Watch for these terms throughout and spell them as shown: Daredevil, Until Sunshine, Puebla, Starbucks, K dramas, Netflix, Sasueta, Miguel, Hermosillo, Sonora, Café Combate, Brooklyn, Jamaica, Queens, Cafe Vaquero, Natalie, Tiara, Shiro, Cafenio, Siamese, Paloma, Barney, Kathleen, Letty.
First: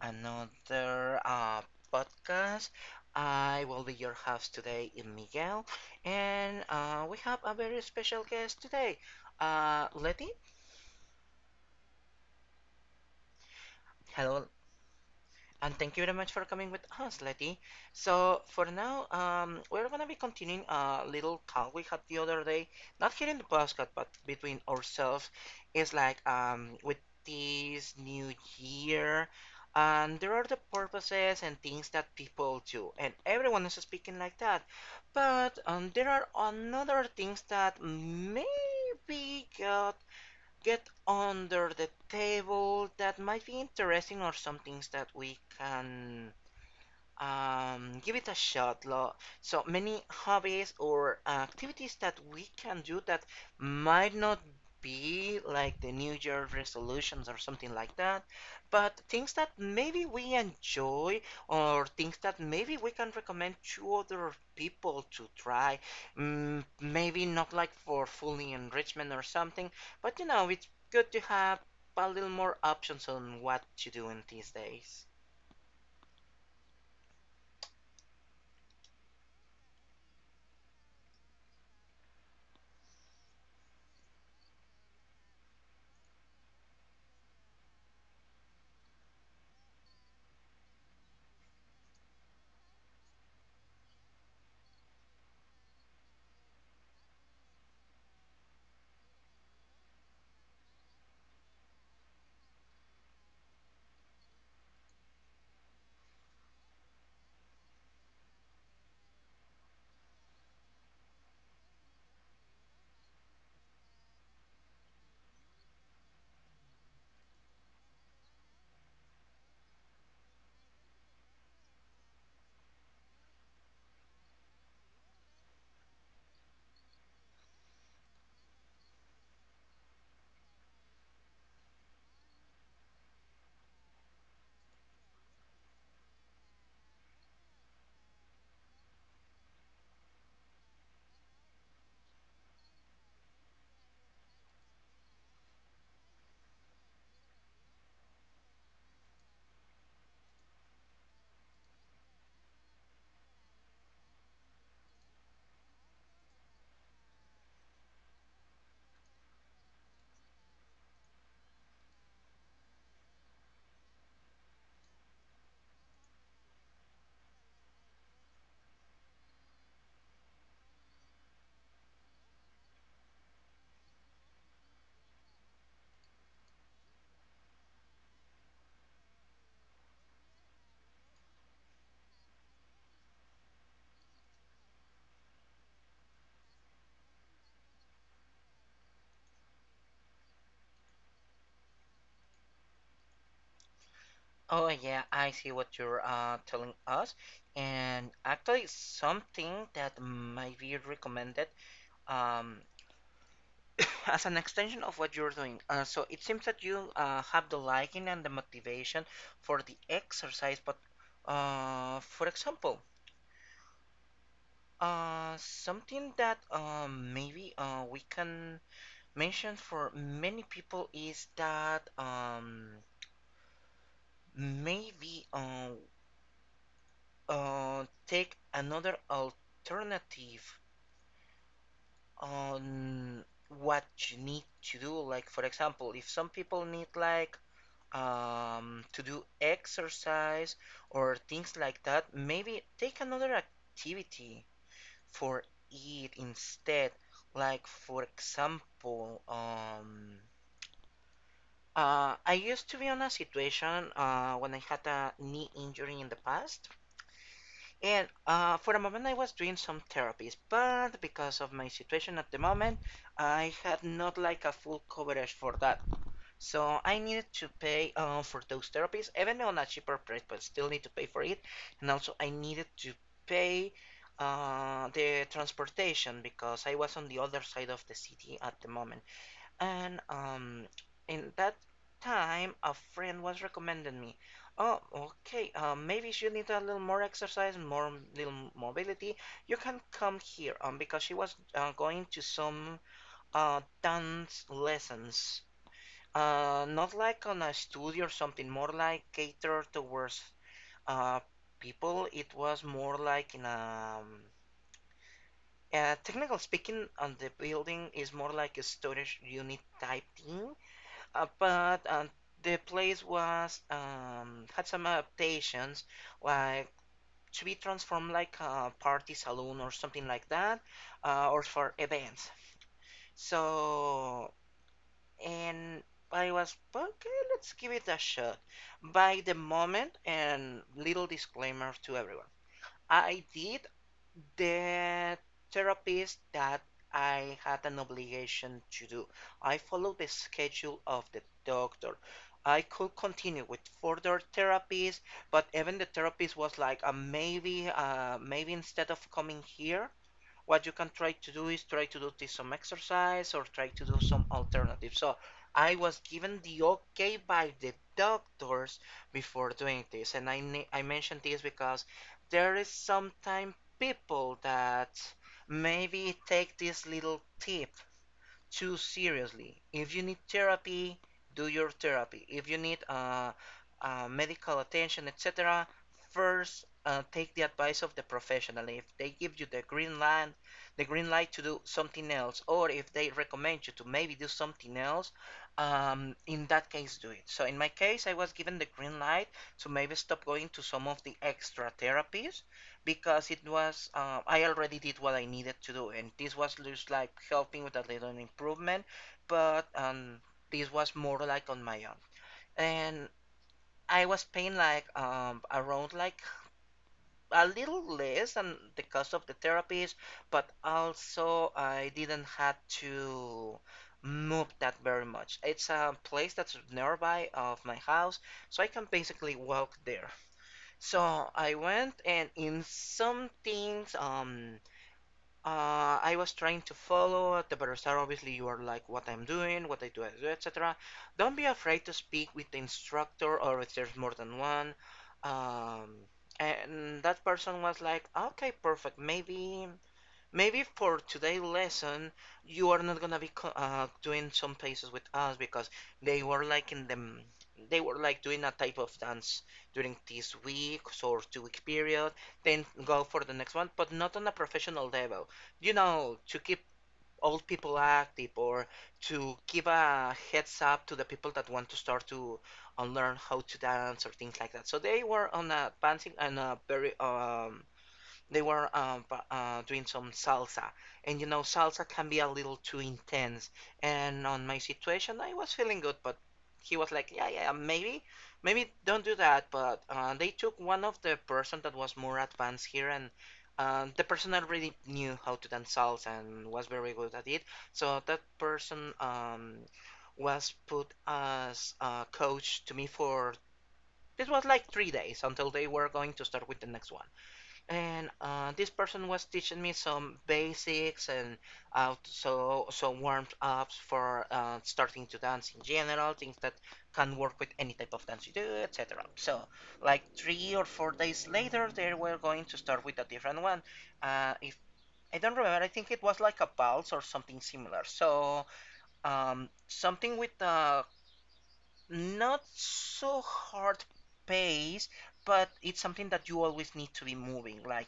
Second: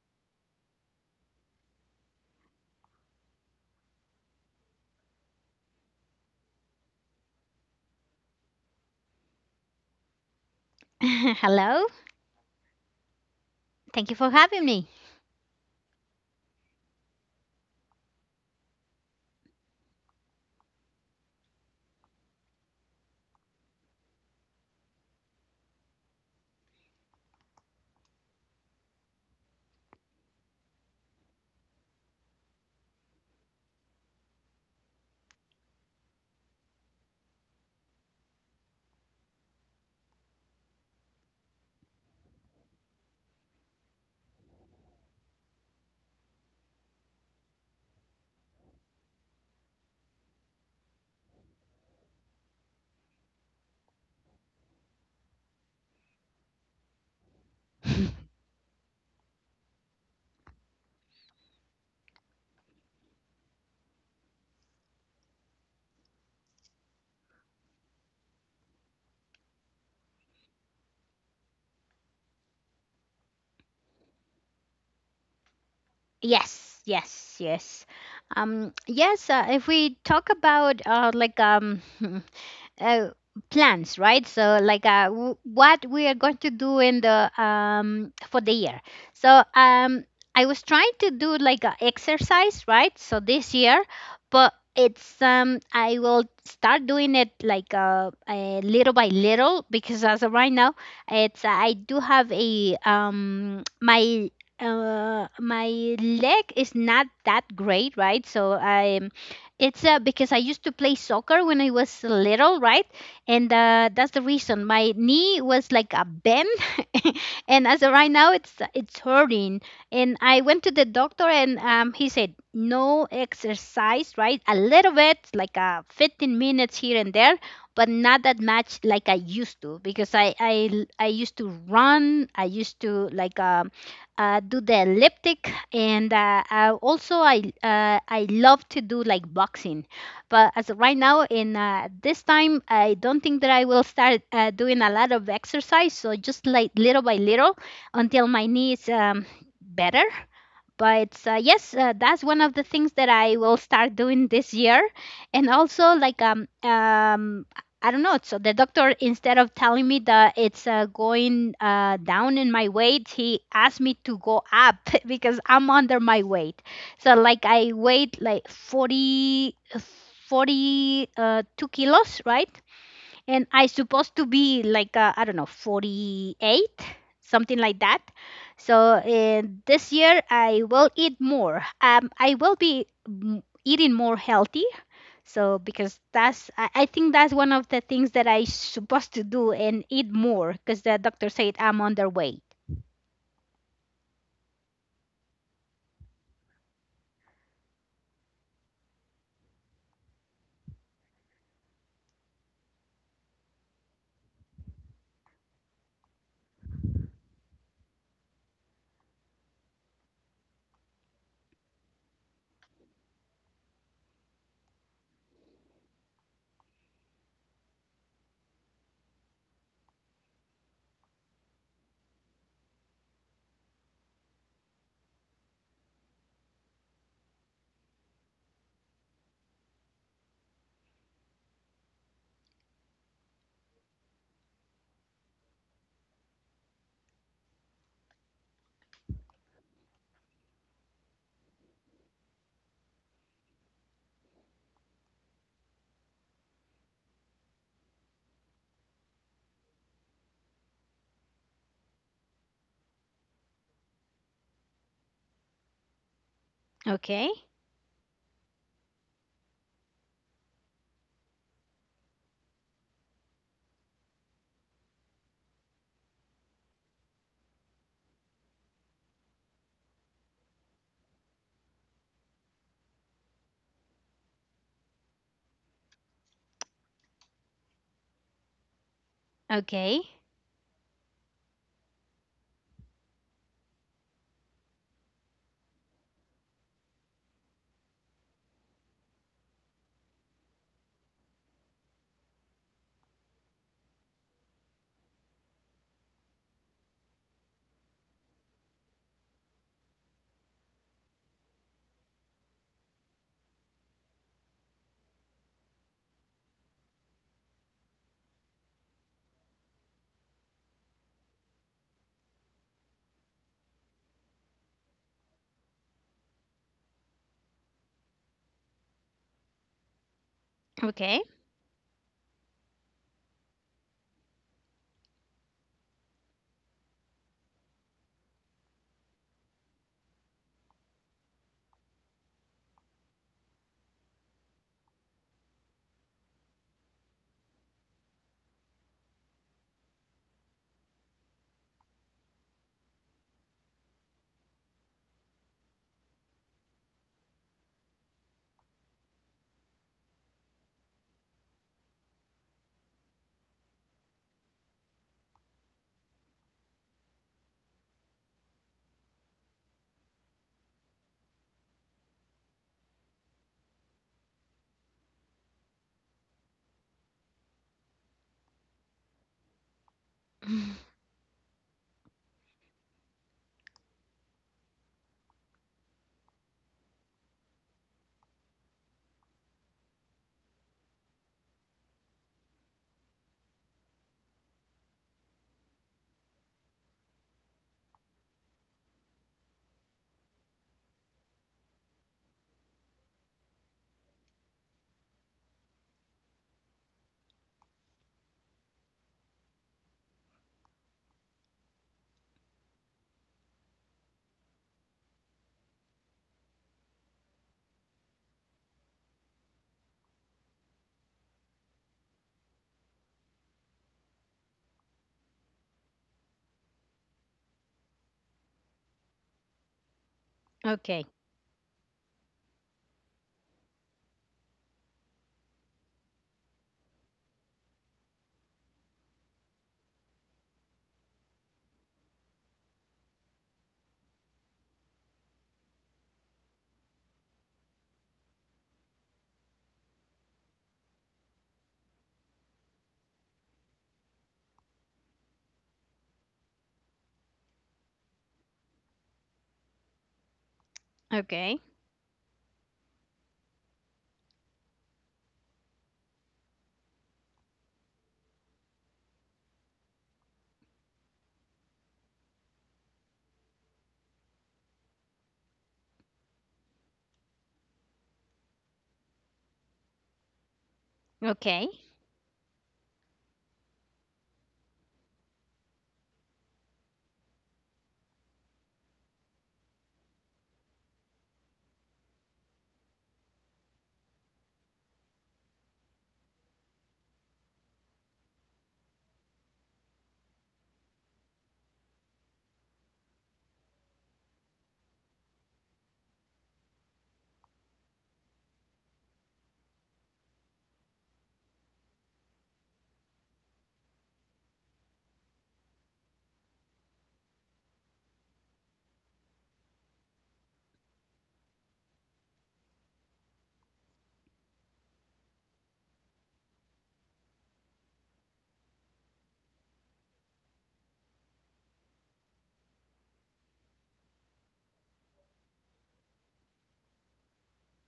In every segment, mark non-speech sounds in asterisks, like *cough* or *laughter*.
another podcast. I will be your host today, Miguel, and we have a very special guest today, Letty. *laughs* Hello. Thank you for Hello, having me. and thank you very much for coming with us, Letty. So for now, we're gonna be continuing a little talk we had the other day, not here in the podcast, but between ourselves. It's like with this new year, and there are the purposes and things that people do, and everyone is speaking like that. But there are another things that maybe got get under the table that might be interesting or some things that we can give it a shot, lo. So many hobbies or activities that we can do that might not be like the New Year resolutions or something like that, but things that maybe we enjoy or things that maybe we can recommend to other people to try. Maybe not like for fully enrichment or something, but it's good to have a little more options on what to do in these days. Yes, yes, yes. Yes. If we talk about like *laughs* uh, plans, right? So like what we are going to do in the for the year. So I was trying to do like a exercise, right? So this year, but it's I will start doing it like little by little because as of right now, it's I do have a my my leg is not that great, right? So I it's because I used to play soccer when I was little, right? And that's the reason my knee was like a bend. *laughs* And as of right now, it's hurting. And I went to the doctor, and he said no exercise, right? A little bit, like 15 minutes here and there, but not that much like I used to, because I used to run, I used to like do the elliptic and also I love to do like boxing, but as of right now in this time I don't think that I will start doing a lot of exercise. So just like little by little until my knee is better, but yes, that's one of the things that I will start doing this year. And also like I don't know. So the doctor, instead of telling me that it's going down in my weight, he asked me to go up *laughs* because I'm under my weight. So like I weighed like forty forty two kilos, right? And I supposed to be like I don't know, 48, something like that. So in this year I will eat more. I will be eating more healthy. So because that's I think that's one of the things that I supposed to do and eat more because the doctor said I'm underweight. Oh yeah, I see what you're telling us, and actually something that might be recommended, um, *coughs* as an extension of what you're doing. So it seems that you have the liking and the motivation for the exercise, but for example, something that maybe we can mention for many people is that maybe take another alternative on what you need to do. Like, for example, if some people need like to do exercise or things like that, maybe take another activity for it instead. Like, for example, I used to be on a situation when I had a knee injury in the past. Okay. And for a moment, I was doing some therapies, but because of my situation at the moment, I had not like a full coverage for that. So I needed to pay for those therapies, even on a cheaper price, but still need to pay for it. And also, I needed to pay the transportation because I was on the other side of the city at the moment. And Okay. um, in that time, a friend was recommending me. Oh, okay. Maybe if you need a little more exercise, more little mobility, you can come here. Because she was going to some dance lessons. Not like on a studio or something. More like catered towards uh people. It was more like in a technical speaking, on the building is more like a storage unit type thing, but the place was had some adaptations, like to be transformed like a party saloon or something like that, Okay. Or for events. So, and I was okay. Let's give it a shot. By the moment, and little disclaimer to everyone, I did the therapist that I had an obligation to do. I followed the schedule of the doctor. I could continue with further therapies, but even the therapist was like, maybe instead of coming here, what you can try to do is try to do this some exercise or try to do some alternative. So I was given the okay by the doctors before doing this, and I mentioned this because there is sometimes people that maybe take this little tip too seriously. If you need *clears throat* therapy, do your therapy. If you need medical attention, etc., first take the advice of the professional. If they give you the green light to do something else, or if they recommend you to maybe do something else, in that case, do it. So in my case, I was given the green light to maybe stop going to some of the extra therapies because it was I already did what I needed to do, and this was just like helping with a little improvement, but this was more like on my own, and I was paying like around like a little less than the cost of the therapies, but also I didn't have to move that very much. It's a place that's nearby of my house, so I can basically walk there. *sighs* Okay. So I went and in some things, I was trying to follow the barasar. Obviously, you are like what I'm doing, what I do, etc. Don't be afraid to speak with the instructor or if there's more than one. Um, and that person was like, okay, perfect. Maybe for today's lesson, you are not gonna be doing some places with us because they were like in them. They were like doing a type of dance during this week or two Okay. week period, then go for the next one, but not on a professional level. You know, to keep old people active or to give a heads up to the people that want to start to learn how to dance or things like that. So they were on a advancing and a very they were doing some salsa, and you know, Okay. salsa can be a little too intense. And on my situation, I was feeling good, but he was like, "Yeah, yeah, maybe, maybe don't do that." But they took one of the person that was more advanced here, and the person already knew how to dance salsa and was very good at it. So that person was put as a coach to me for. It was like 3 days until they were going to start with the next one. And this person was teaching me some basics and so some warm-ups for starting to dance in general, things that can work with any type of dance you do, etc. So, like 3 or 4 days later, they were going to start with a different one. If I don't remember, I think it was like a pulse or something similar. So, something with not so hard pace, but it's something that you always need to be moving, like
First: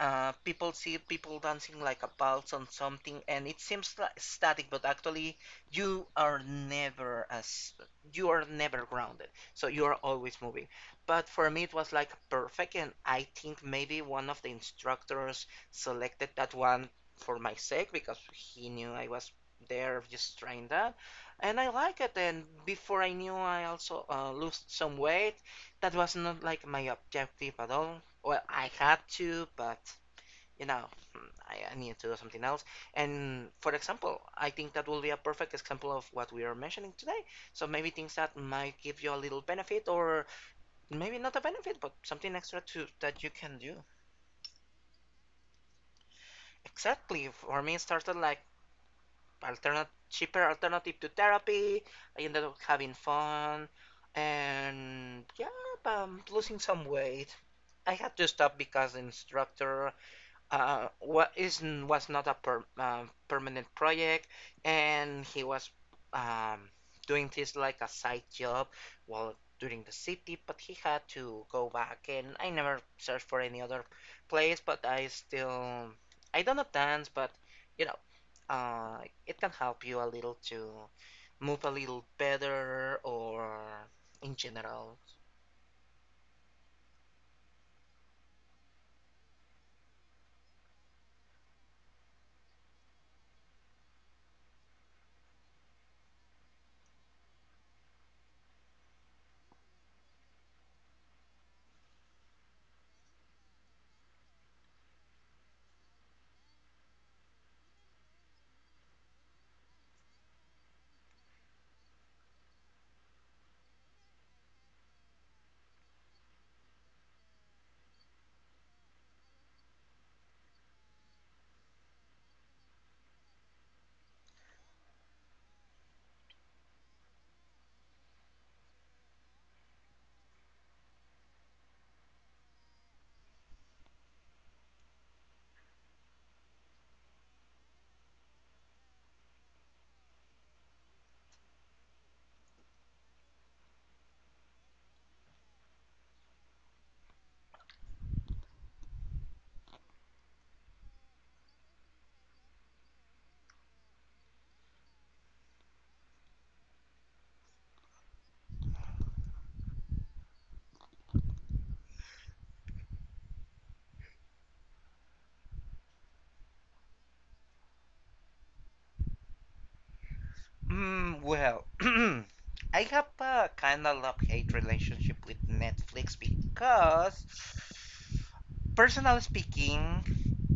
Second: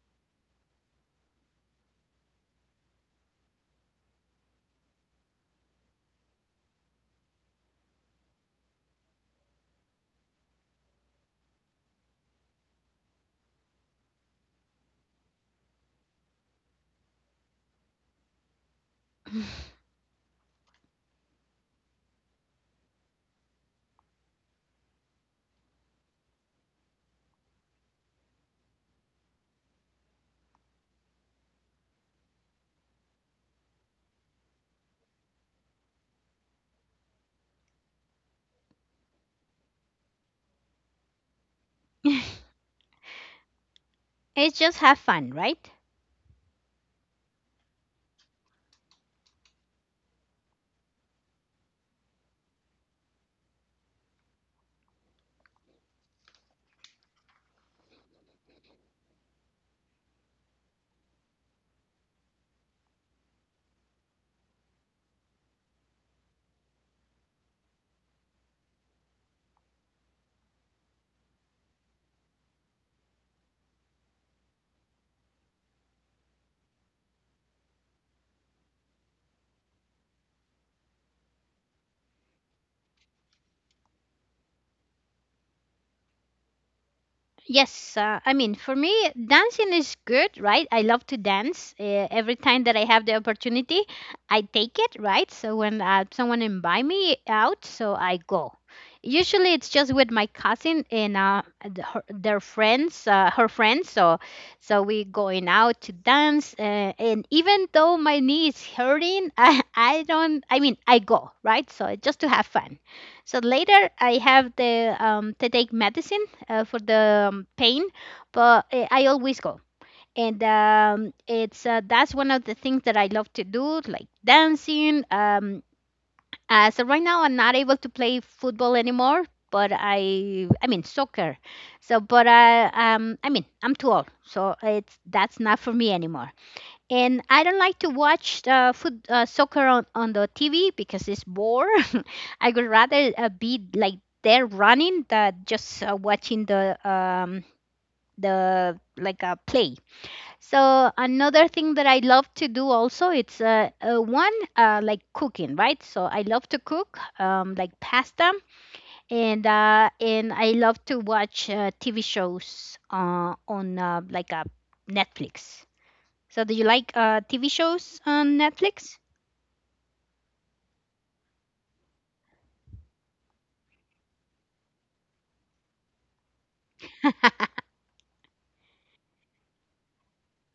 people see people dancing like a pulse on something, and it seems like static, but actually you are never as you are never grounded, so you are always moving. But for me it was like perfect, and I think maybe one of the instructors selected that one for my sake because he knew I was there just trying that. And I like it, and before I knew I also lost some weight that was not like my objective at all. Well, I had to, but you know, I need to do something else. And for example, I think that will be a perfect example of what we are mentioning today. So maybe things that might give you a little benefit, or maybe not a benefit, but something *laughs* extra to that you can do. It's just have fun, right? Exactly. For me, it started like alternate, cheaper alternative to therapy. I ended up having fun, and yeah, losing some weight. I had to stop because the instructor what is was not a permanent project, and he was um, doing this like a side job while during the city. But he had to go back, and I never searched for any other place. But I don't know dance, but you know, uh, it can help you a little to move a little better or in general. Yes, I mean, for me, dancing is good, right? I love to dance. Every time that I have the opportunity, I take it, right? So when someone invite me out, so I go. Usually, it's just with my cousin and the, her, their friends, her friends. So, we going out to dance, and even though my knee is hurting, *laughs* I don't. I mean, I go, right? So just to have fun. So later, I have the to take medicine for the pain, but I always go. And it's that's one of the things that I love to do, like dancing. So right now I'm not able to play football anymore, but I mean soccer. So but I mean I'm too old, so it's that's not for me anymore. And I don't like to watch soccer on the TV because it's bore. *laughs* I would rather be like there running than just watching the like a play. So another thing that I love to do also, it's one like cooking, right? So I love to cook like pasta. And I love to watch TV shows on like a Netflix. So do you like TV shows on Netflix? Well, *clears throat* I have a kind of love hate relationship with Netflix because, personally speaking,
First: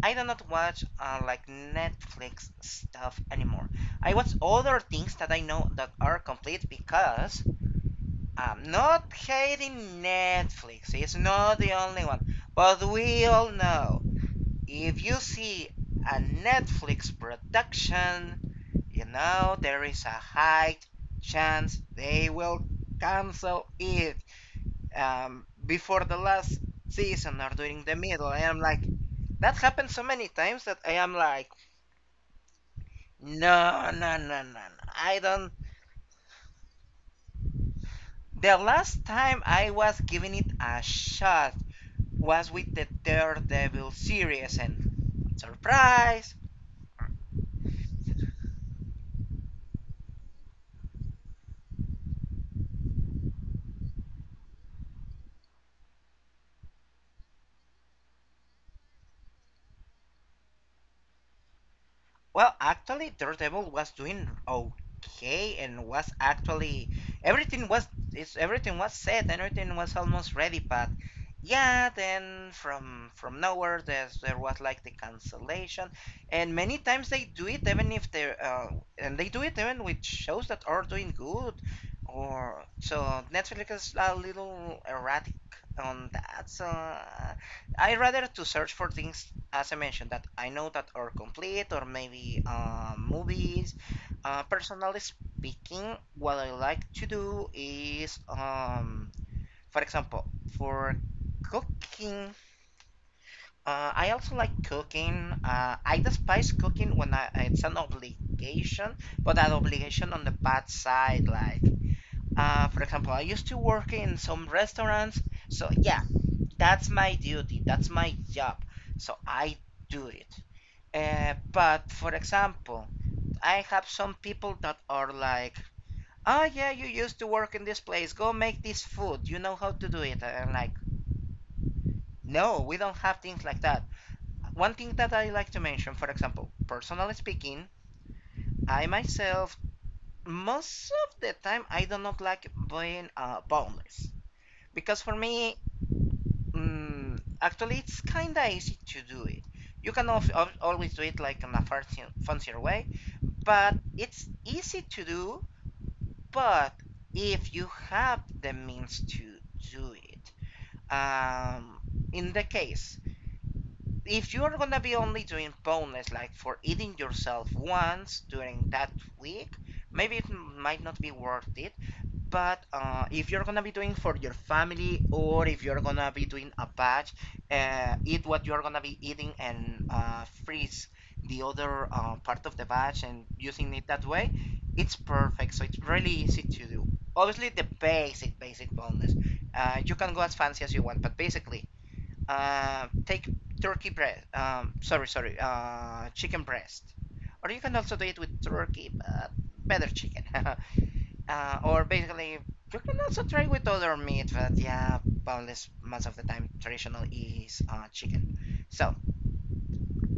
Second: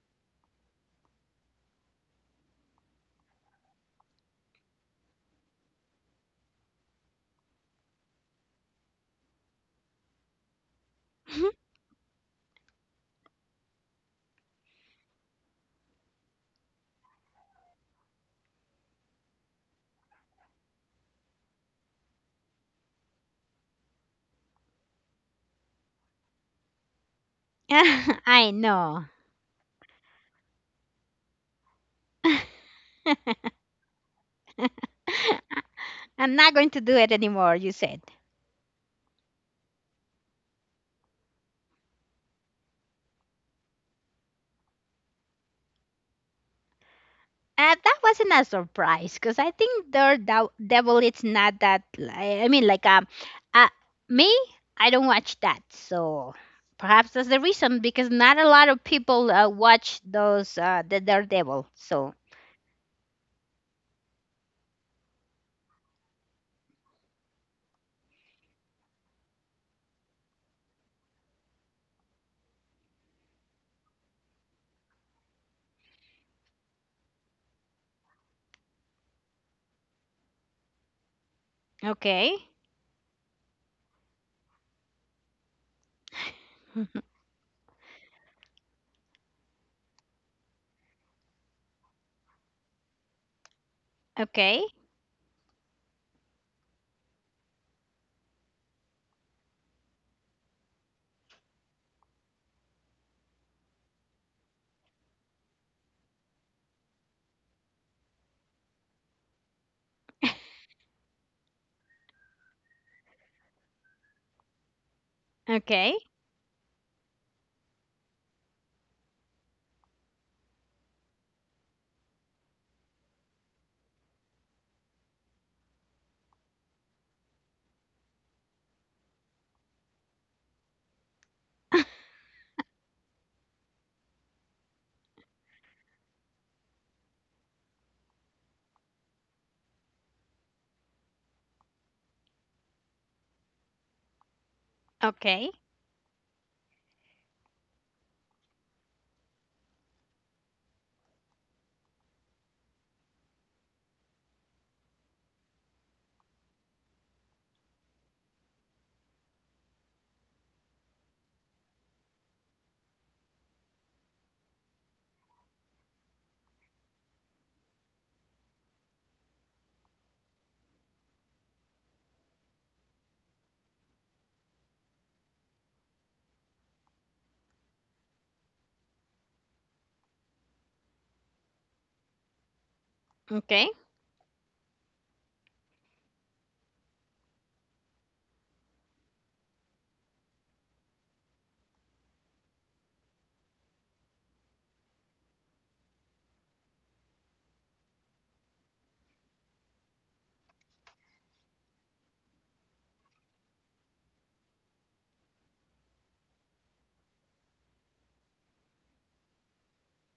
I do not watch like Netflix stuff anymore. I watch other things that I know that are complete because I'm not hating Netflix. It's not the *laughs* only one, but we all know if you see a Netflix production you know there is a high chance they will cancel it before the last season or during the middle. I I am like, know. that happened so many times that I am like, *laughs* no, no, no, no, no. I don't. I'm not going to do it anymore, you said. The last time I was giving it a shot was with the Daredevil series, and surprise, That wasn't a surprise because I think *The devil it's not that. I mean, like uh, me, I don't watch that, so perhaps that's the reason because not a lot of people watch those the Daredevil. So, Well, actually, Daredevil was doing okay and was actually everything was everything was set and everything was almost ready, but yeah, then from nowhere there was like the cancellation, and many times they do it even if they and they do it even with shows that are doing good, okay, or so Netflix is a little erratic on that. So *laughs* uh, I rather to search for things as I mentioned, that I know that are complete or maybe movies. Uh, okay, personally speaking, what I like to do is, for example, for cooking, I also like cooking. I despise cooking when it's an obligation, but that obligation on the bad side. Like, for example, I used to work in some restaurants, so okay, yeah, that's my duty, that's my job, so I do it. But for example, I have some people that are like, "Oh yeah, you used to work in this place. Go make this food. You know how to do it." And I'm like, "No, we don't have things like that." One thing that I like to mention, for example, personally speaking, I myself most of the time I do not like being boundless, because for okay, me, actually, it's kinda easy to do it. You can always do it like in a fancier way, but it's easy to do. But if you have the means to do it, um, in the case, if you're gonna be only doing bonus, like for eating yourself once during that week, maybe it might not be worth it. But if you're gonna be doing for your family, or if you're gonna be doing a batch, eat what you're gonna be eating and freeze the other part of the batch and okay, using it that way, it's perfect. So it's really easy to do. Obviously, the basic, basic boneless. You can go as fancy as you want, but basically, take turkey breast. Sorry, chicken breast. Or you can also do it with turkey, but better chicken. *laughs* Or basically, you can also try with other meat, but yeah, boneless most of the time traditional is chicken. So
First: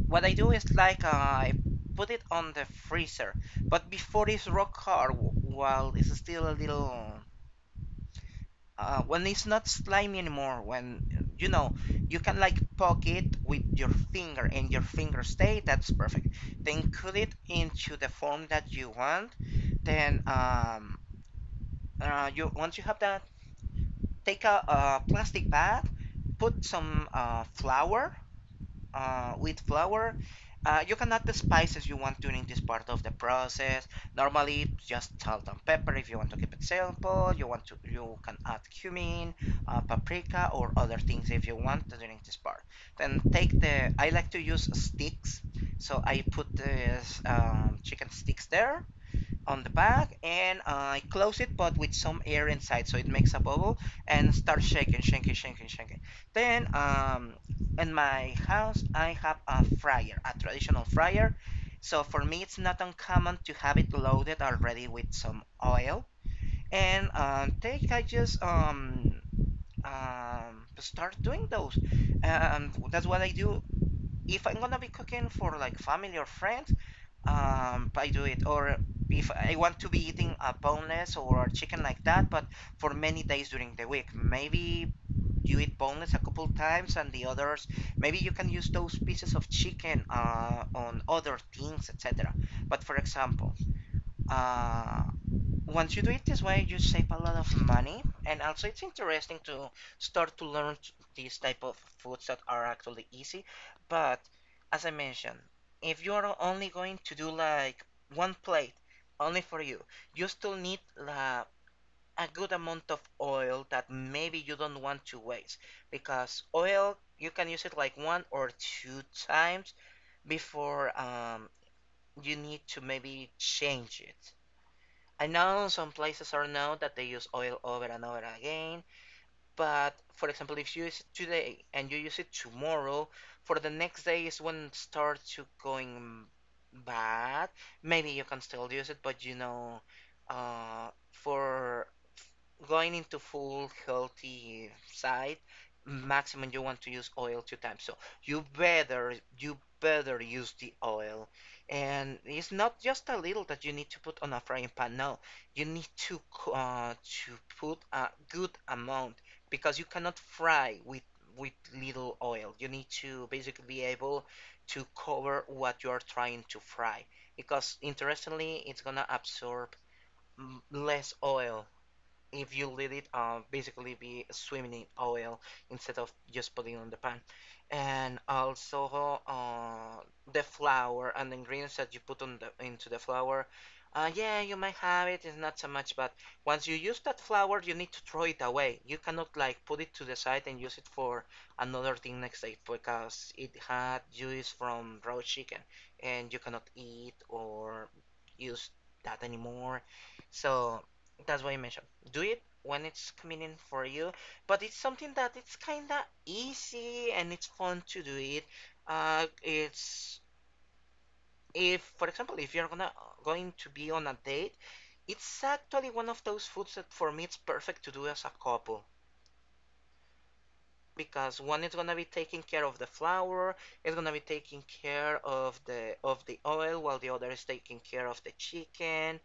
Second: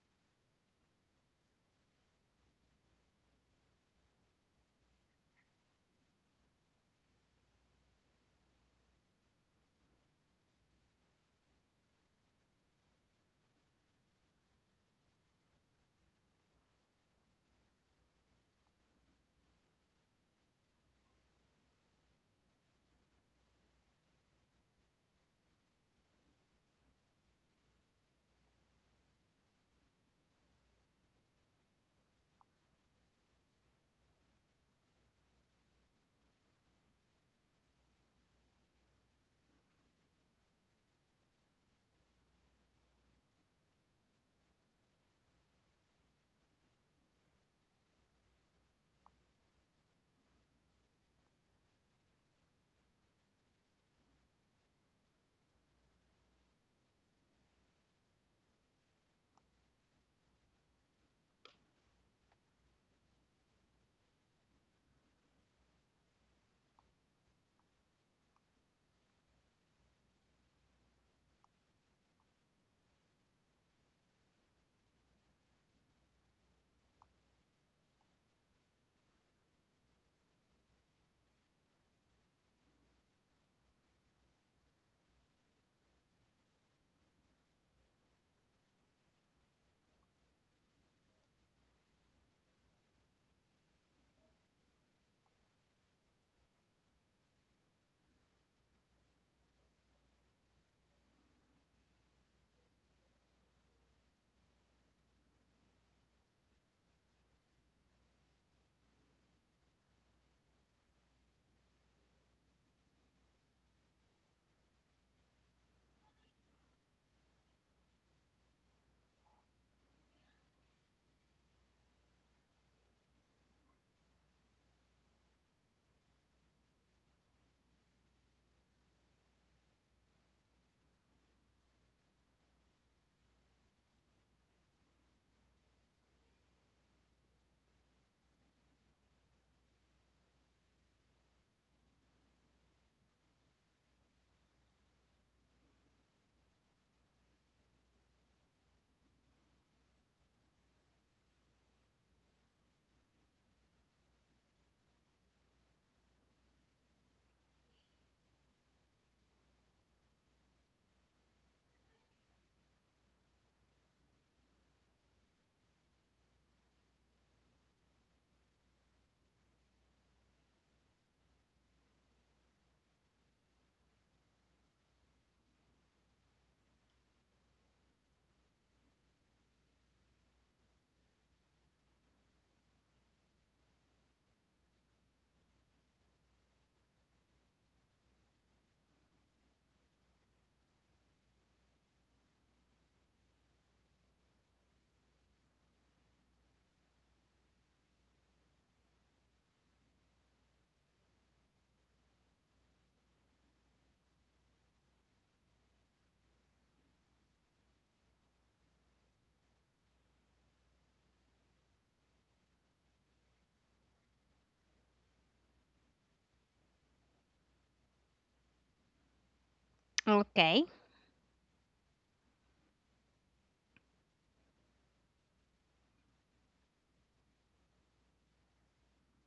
what I do is like I put it on the freezer, but before it's rock hard, while it's still a little, when it's not slimy anymore, when you know you can like poke it with your finger and your finger stay, that's perfect. Then cut it into the form that you want. Then you once you have that take a, plastic bag, put some flour, wheat flour. You can add the spices you want during this part of the process. Normally, just salt and pepper if you want to keep it simple. You want to You can add cumin, paprika, or other things if you want during this part. Then take the I like to use sticks, so I put the chicken sticks there on the back and I close it but with some air inside so it makes a bubble and start shaking, shaking, shaking, shaking. Then in my house I have a fryer, a traditional fryer. So for me it's not uncommon to have it loaded already with some oil and take I just start doing those. That's what I do. If I'm gonna be cooking for like family or friends, I do it, or if I want to be eating a boneless or a chicken like that but for many days during the week, maybe you eat boneless a couple times and the others maybe you can use those pieces of chicken on other things, etc. But for example, uh, once you do it this way, you save a lot of money, and also it's interesting to start to learn these type of foods that are actually easy. But as I mentioned, if you are only going to do like one plate only for you, you still need la a good amount of oil that maybe you don't want to waste, because oil you can use it like one or two times before you need to maybe change it. I know some places are known that they use oil over and over again, but for example, if you use it today and you use it tomorrow, for the next day is when it starts to going bad. Maybe you can still use it, but you know, for going into full healthy side, maximum you want to use oil two times. So you better use the oil. And it's not just a little that you need to put on a frying pan. No, you need to uh, to put a good amount, because you cannot fry with with little oil. You need to basically be able to cover what you are trying to fry, because interestingly it's gonna absorb less oil if you let it basically be swimming in oil instead of just putting on the pan. And also the flour and the ingredients that you put on into the flour. Yeah, you might have it. It's not so much, but once you use that flour, you need to throw it away. You cannot like put it to the side and use it for another thing next day, because it had juice from raw chicken, and you cannot eat or use that anymore. So that's why I mentioned, do it when it's convenient for you. But it's something that it's kinda easy and it's fun to do it. It's if, for example, if you're gonna going to be on a date, it's actually one of those foods that for me it's perfect to do as a couple. okay. Because one is gonna be taking care of the flour, it's gonna be taking care of the oil, while the other is taking care of the chicken.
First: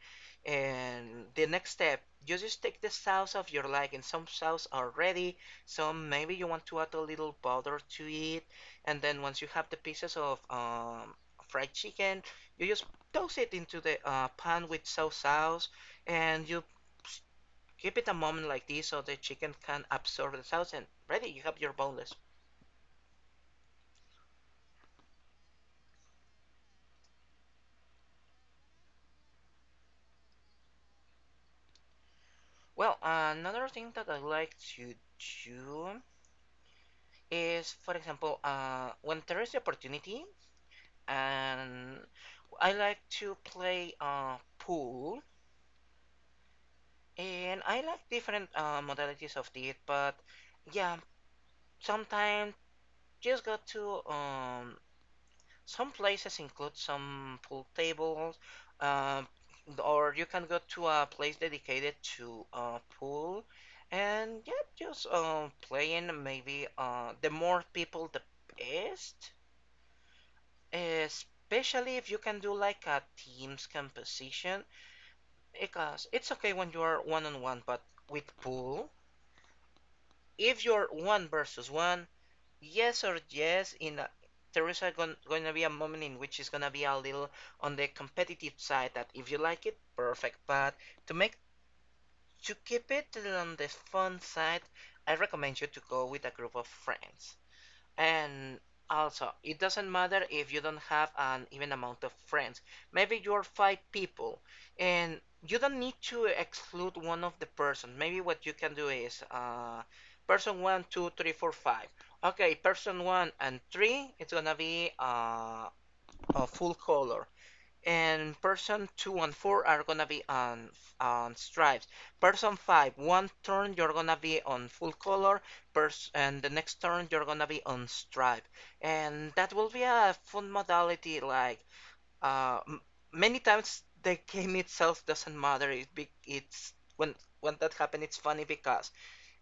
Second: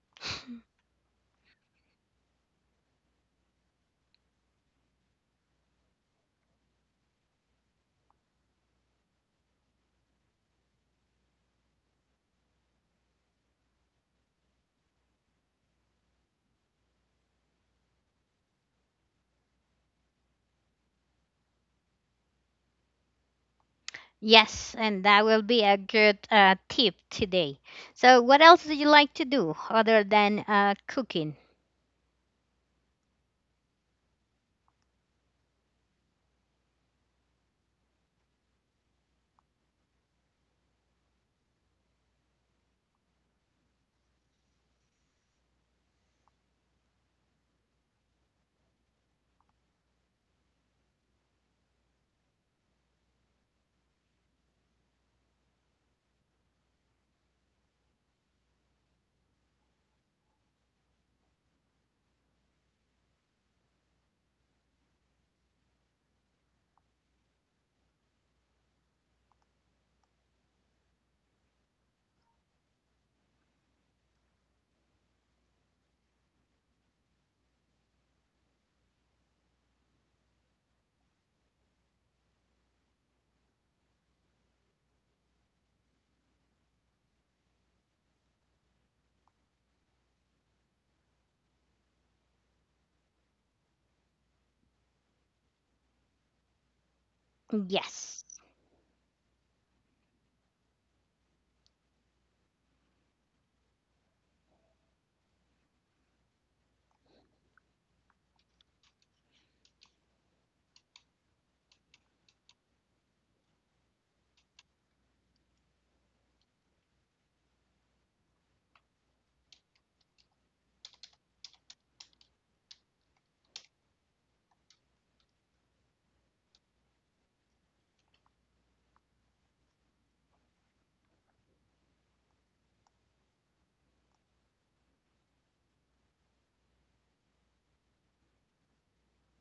And the next step, you just take the sauce of your liking. Some sauce are ready, some maybe you want to add a little butter to it, and then once you have the pieces of fried chicken, you just toss it into the pan with sauce, and you keep it a moment like this so the chicken can absorb the sauce and ready, you have your boneless. Yes, and that will be a good tip today. So, what else do you like to do other than cooking? Well, another thing that I like to do is, for example, when there is the opportunity, and I like to play pool, and I like different modalities of it, but yeah, sometimes just got to some places include some pool tables, um, or you can go to a place dedicated to a pool, and yeah, just playing. Maybe the more people, the best. Especially if you can do like a team's composition, because it's okay when you are one on one, but with pool, if you're one versus one, yes or yes in a, there is going to be a moment in which it's going to be a little on the competitive side that if you like it perfect, but to make to keep it on the fun side, I recommend you to go with a group of friends. Yes. And also, it doesn't matter if you don't have an even amount of friends. Maybe you're five people, and you don't need to exclude one of the person. Maybe what you can do is, person one, two, three, four, five. Okay, person one and three, it's gonna be a full color. And person two and four are gonna be on stripes. Person five, one turn you're gonna be on full color. Pers And the next turn you're gonna be on stripe. And that will be a fun modality. Like uh, many times the *laughs* game itself doesn't matter. It's when that happens, it's funny because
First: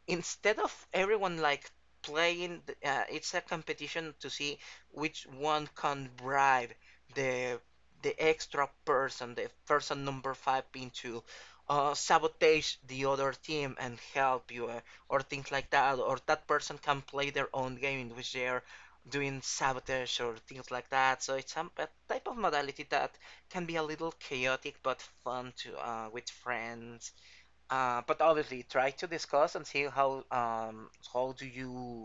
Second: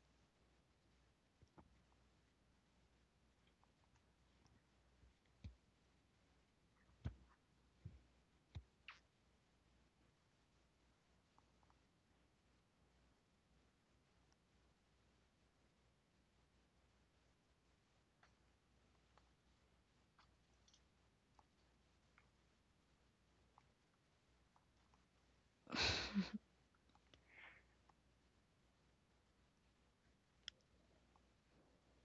instead of everyone like playing it's a competition to see which one can bribe the the extra person, the person number five, into sabotage the other team and help you, or things like that, or that person can play their own game in which they're doing sabotage or things like that. So it's some a type of modality that can be a little chaotic but fun to with friends. But obviously, try to discuss and see how do you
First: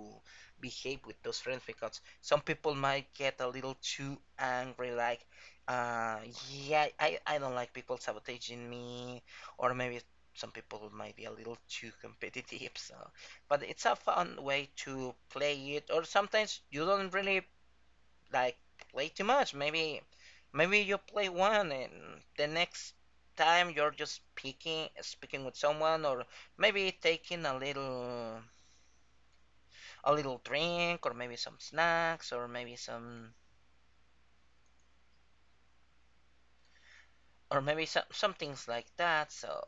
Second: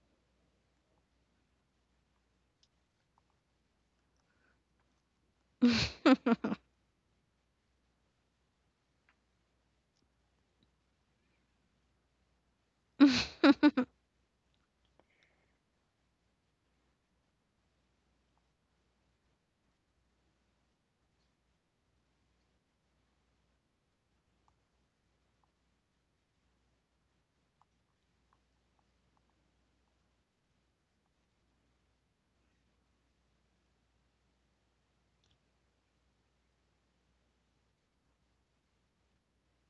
behave with those friends, because some people might get a little too angry, like, uh, *laughs* yeah, I don't like people sabotaging me, or maybe some people might be a little too competitive. *laughs* So, but it's a *laughs* fun way to play it, or sometimes you don't really like play too much. Maybe you play one and the next time you're just speaking with someone, or maybe taking a little drink, or maybe some snacks, or maybe some some things like that. So,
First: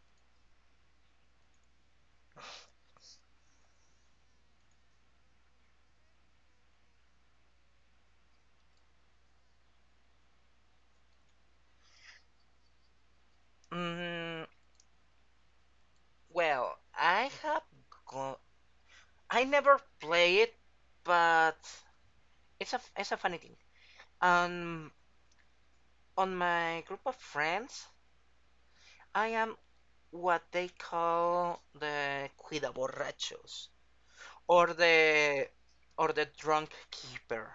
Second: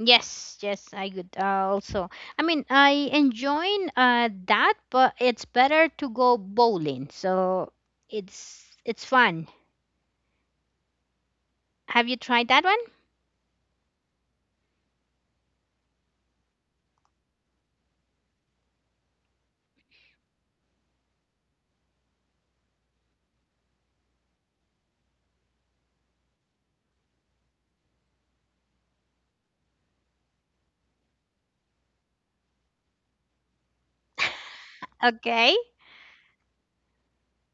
Yes, yes, I could also. I mean, I enjoying that, but it's better to go bowling. So it's fun. Have you tried that one? mm, well, I have go- I never play it, but it's a funny thing. Um, on my group of friends, I am what they call the cuida borrachos, or the Okay, drunk keeper.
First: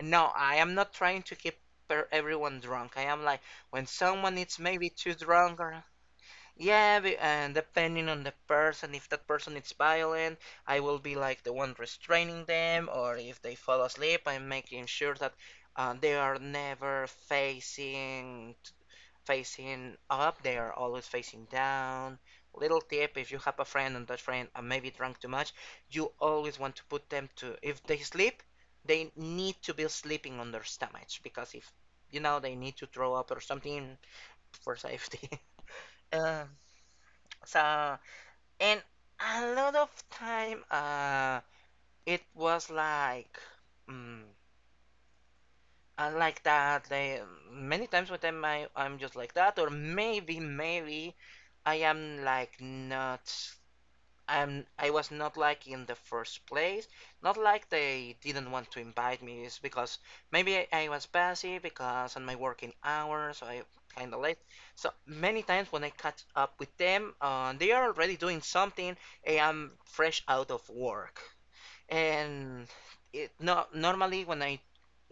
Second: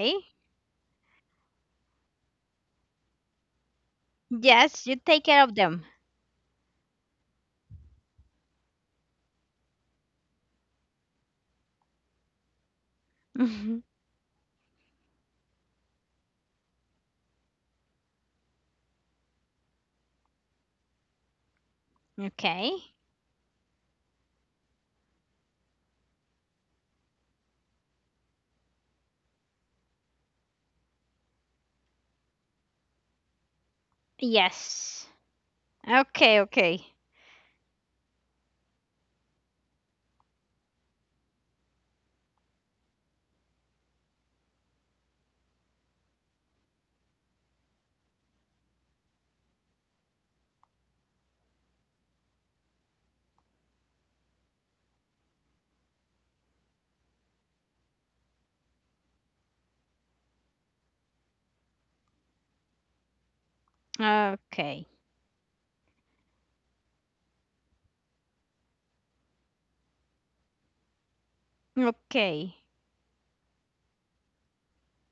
And no, I am not trying to keep everyone drunk. I am like when someone is Yes, maybe you too take care of drunk them. or *laughs* yeah, and depending on the person, if that person is violent, I will be like the one restraining them, or if they Mhm. fall asleep, I'm making sure that they are never facing up, they are always facing down. Okay. Little tip if you have a friend and that friend maybe drank too much, you always want to put them to, if they sleep, they need to be sleeping on their stomachs because if you know they need to throw up or something for Yes. safety. *laughs* Okay. uh, Okay. so, and a lot of time, it was like, mm, I like that. They many times with them, I'm just like that, or maybe, maybe I am like not I was not like in the first place. Not like they didn't want to invite me. It's because maybe I was busy because on my working hours I kind of late. Okay. So many times when I catch up with them, they are already doing something. I am fresh out of work, Okay. and it no normally when I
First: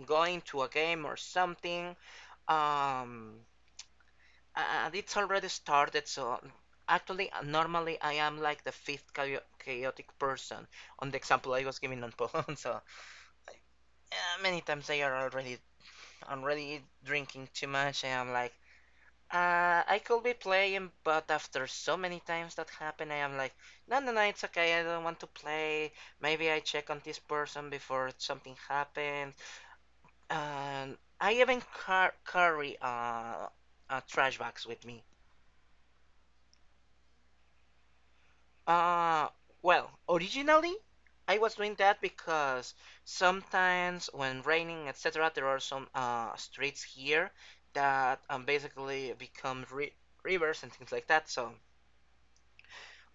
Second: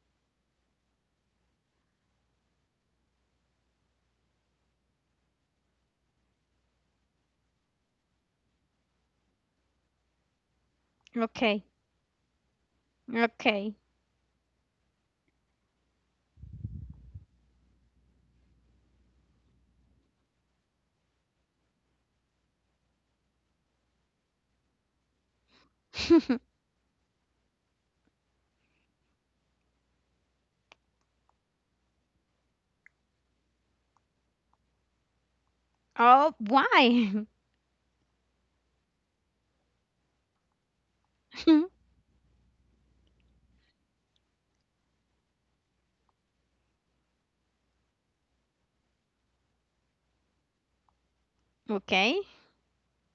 go into a game or something, um, it's already started, so actually, normally I am like the fifth chaotic person on the example I Okay. was giving on *laughs* Poland. So Okay. many times I are already already drinking too much. I am like, I could be playing, but after so many times that happened, I am like, no, no, no, it's okay. I don't want to play. Maybe I *laughs* check on this person before something happens. And I even carry trash bags with me. Oh, why? Uh, well, originally I was doing *laughs* that because sometimes when raining, etc., there are some streets here that basically become ri rivers and things like that. So Okay.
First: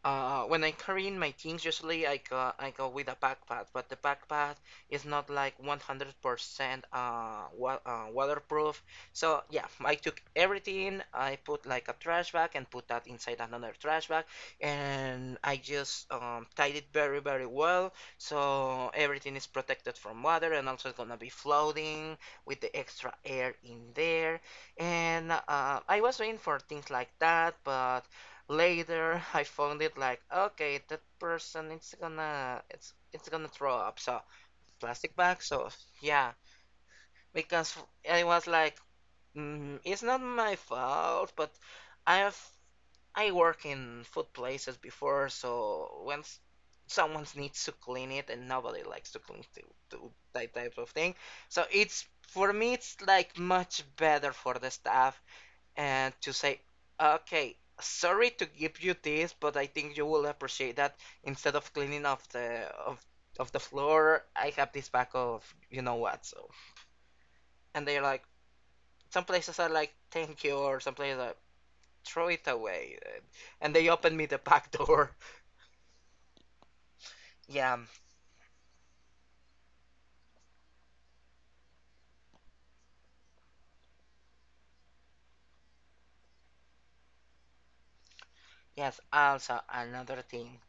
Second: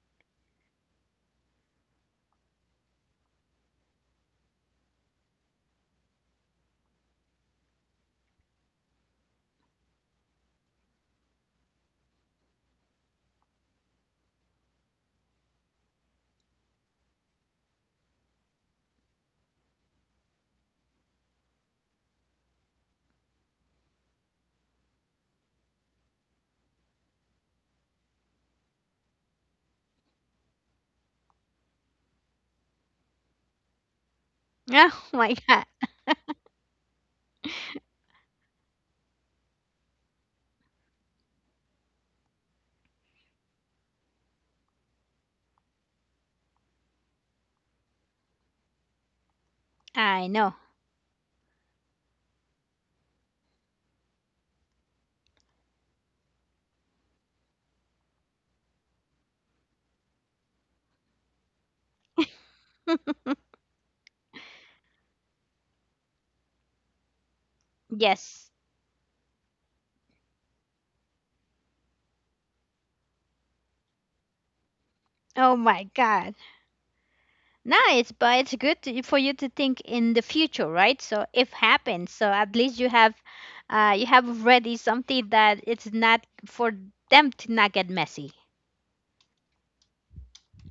when I carrying my things, usually I go with a backpack, but the backpack is not like 100% wa waterproof. So yeah, I took everything. I put like a trash bag and put that inside another trash bag, and I just tied it very very well. So everything is protected from water, and also it's gonna be floating with the extra air in there. And I was waiting for things like that, but later I found it like okay that person it's gonna throw up so Oh plastic my bag God. so yeah because I was like it's not my fault but I have I work in food places before so when someone needs to clean it and nobody likes to I know. that *laughs* type of thing so it's for me it's like much better for the staff and to say, okay, sorry to give you this, but I think you will appreciate that instead of cleaning off the of the floor, I have this pack of you know what. So, and they're like, Yes. some places are like, thank you, or some places are throw it away, and they open me the back door. Oh my God. *laughs* yeah. Nice, but it's good to, for you to think in the future, right? So if happens, so at least you have already something that it's not for them to not get messy. Yes. Also, another thing.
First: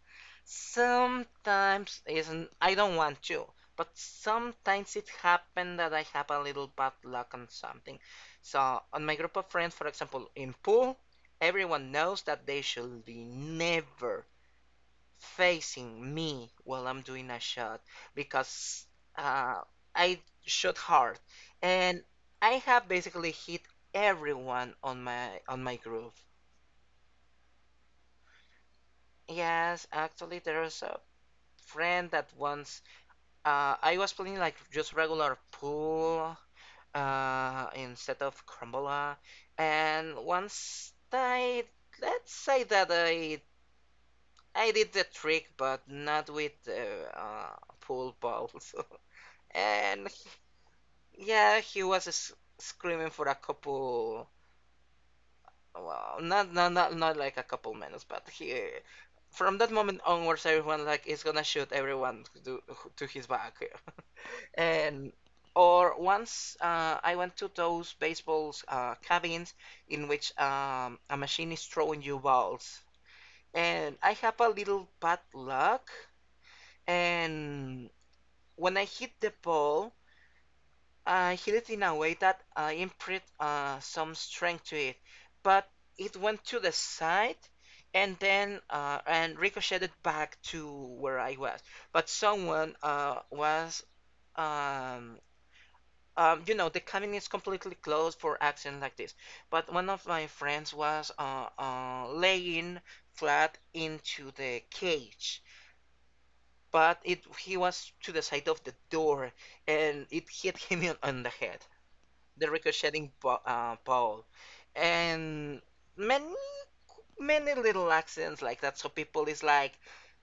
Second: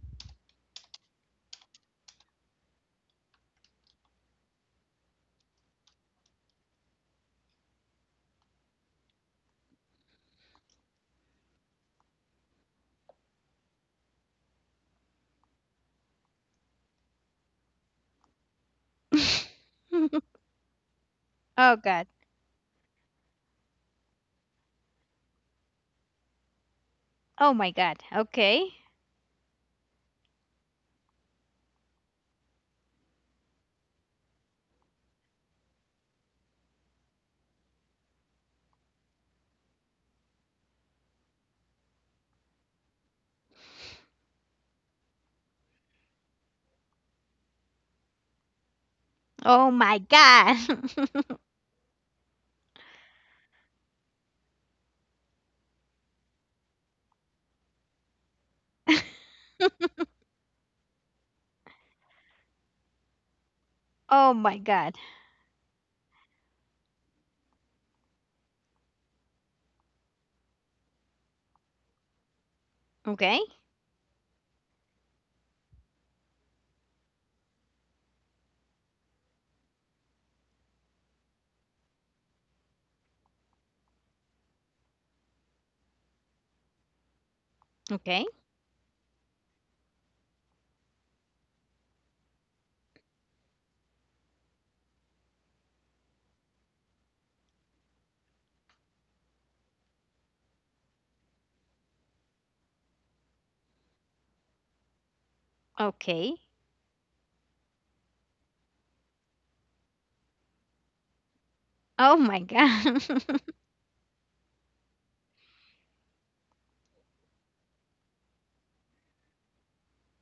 Sometimes isn't I don't want to, but sometimes it happened that I have a little bad luck on something. So on my group of friends, for example, in pool, everyone knows that they should be never facing me while I'm doing a shot because uh, *laughs* I shot hard Oh and God. I have basically hit everyone on my group. Oh my God. Okay. Yes, actually there's a friend that once I was playing like just regular pool instead of Crumbola, and once I let's say that I did the trick, but not with pool balls. *laughs* Oh my and God. *laughs* yeah, he was screaming for a couple. Well, not like a couple minutes, but he. From that moment onwards, everyone like is gonna shoot to his back. Oh my God. And or once I went to those baseball cabins in which a machine is throwing you balls, Okay. and I have a little bad luck. And when I hit the ball, I hit it in a way that I imprint some strength to it, but it went to the side and Okay. then and ricocheted back to where I was. But someone was um, you know, the cabin is completely closed for accidents like this. But one of my friends was laying flat into the cage, Okay. but it he was to the side of the door, and it hit him on the head, Oh my the God. ricocheting *laughs* ball, and many many little accidents like that. So people is like,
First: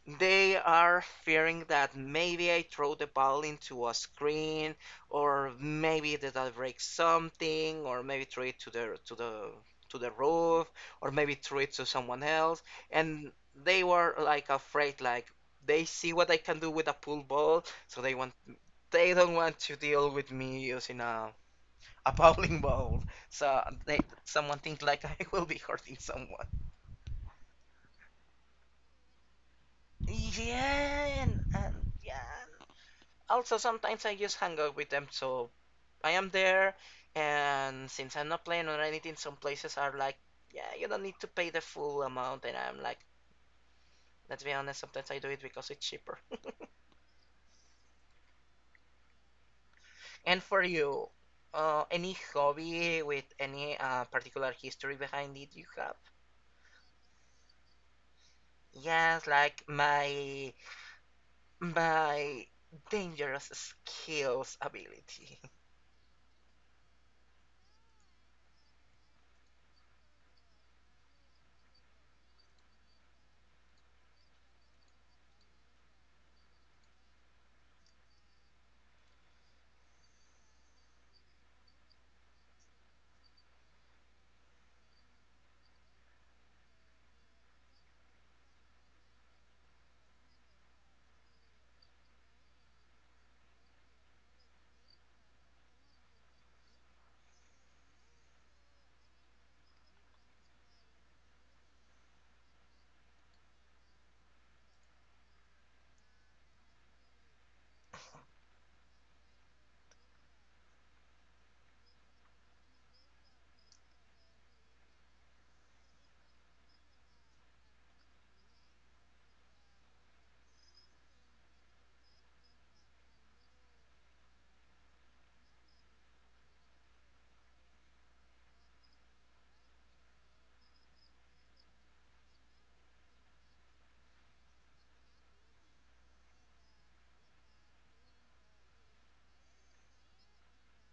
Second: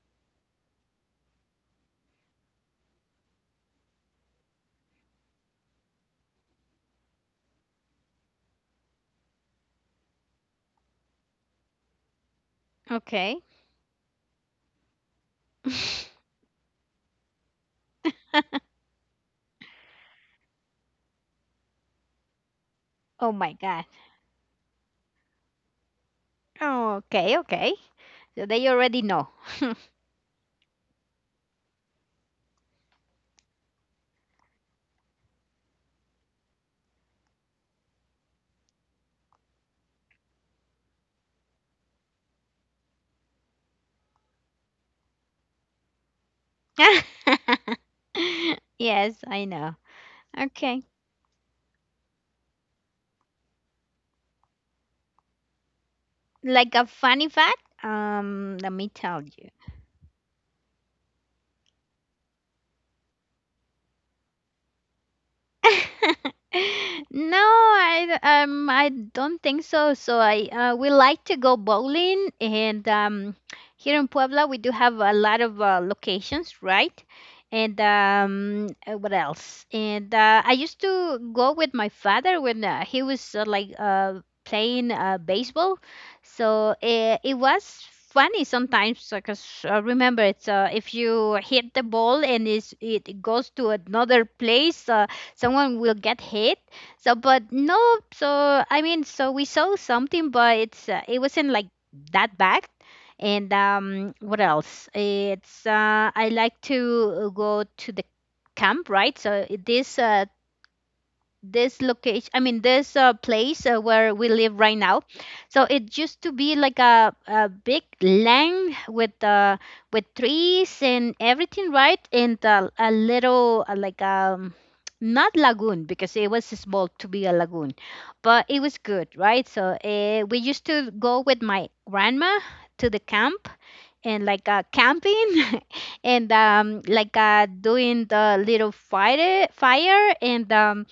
they are fearing that maybe I throw the ball into a screen, or maybe that I break something, or maybe throw it to the to the to the roof, or maybe throw it to someone else. And Okay. they were like afraid, like they see what I *laughs* can do with a pool ball, so they don't want to deal with me using a *laughs* bowling ball. Oh my So God. they someone thinks like *laughs* I will be hurting someone. Okay. Okay. So they already know. *laughs* Yeah, and yeah. Also, sometimes I just hang out with them, so I am there. And since I'm not playing or anything, some places are like, yeah, you don't need to pay the full amount. And I'm like, let's be honest, sometimes I do it because it's cheaper. *laughs* Yes, I know. *laughs* and for Okay. you, any hobby with any particular history behind it you have? Like a funny fact, let me tell Yes, you. like my dangerous skills ability. *laughs* No, I don't think so. So I we like to go bowling, and here in Puebla we do have a lot of locations, right? And what else? And I used to go with my father when he was like playing baseball. So it was funny sometimes because, remember, it's if you hit the ball and it goes to another place. Someone will get hit, so but no, so I mean, so we saw something, but it wasn't like that bad. And what else. It's I like to go to the camp, right? So this this location I mean this place where we live right now. So it used to be like a big land with with trees and everything, right? And a little like not lagoon because it was small to be a lagoon, but it was good, right? So we used to go with my grandma to the camp, and like camping. *laughs* And like doing the little fire. And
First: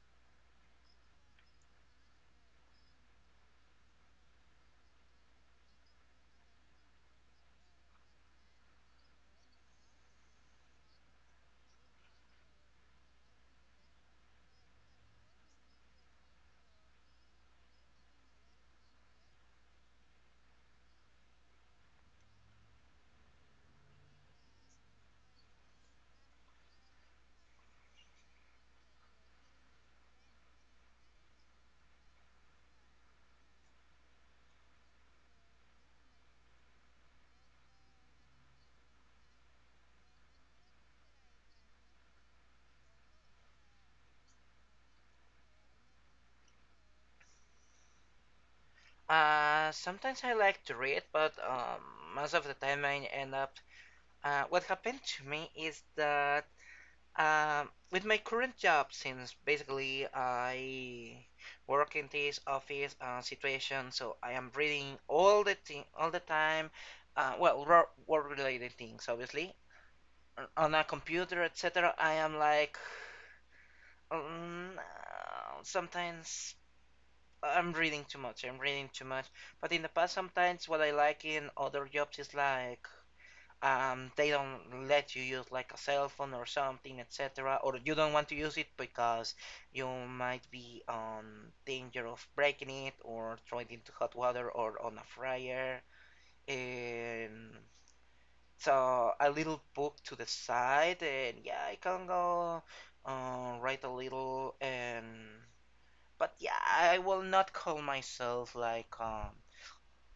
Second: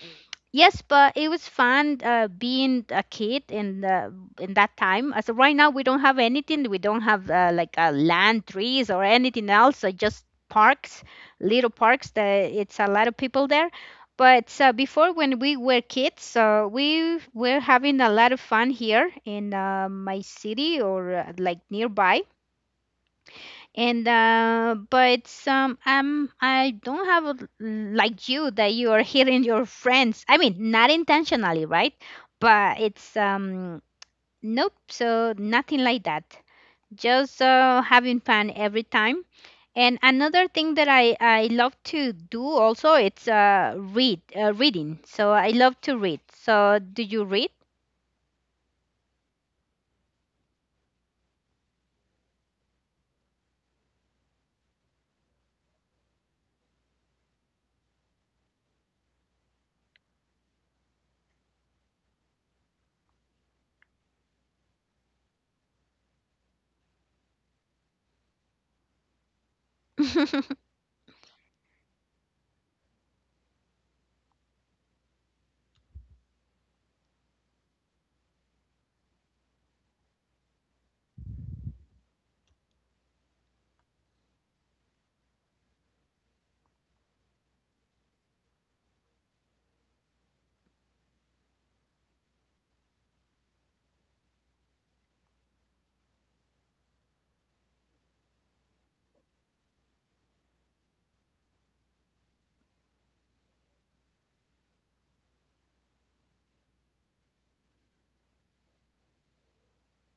yes, but it was fun being a kid in in that time. As of right now, we don't have anything. We don't have like land, trees, or anything else. Just parks, little parks. That it's a lot of people there. But before, when we were kids, we were having a lot of fun here in my city or like nearby. And uh, but some um I don't have like you that you are hitting your friends. I mean, not intentionally, right? But it's nope. So nothing like that. Just having fun every time. And another thing that I love to do also, it's reading. So I love to read. So do you read? Sometimes I like to read, but most of the time I end up. What happened to me is that with my current job, since basically I work in this office situation, so I am reading all the time. Well, work related things, obviously, *laughs* on a computer, etc. I am like sometimes I'm reading too much. I'm reading too much. But in the past, sometimes what I like in other jobs is like they don't let you use like a cell phone or something, etc. Or you don't want to use it because you might be on danger of breaking it or throwing it into hot water or on a fryer. And so a little book to the side, and yeah, I can go write a little and but yeah, I will not call myself um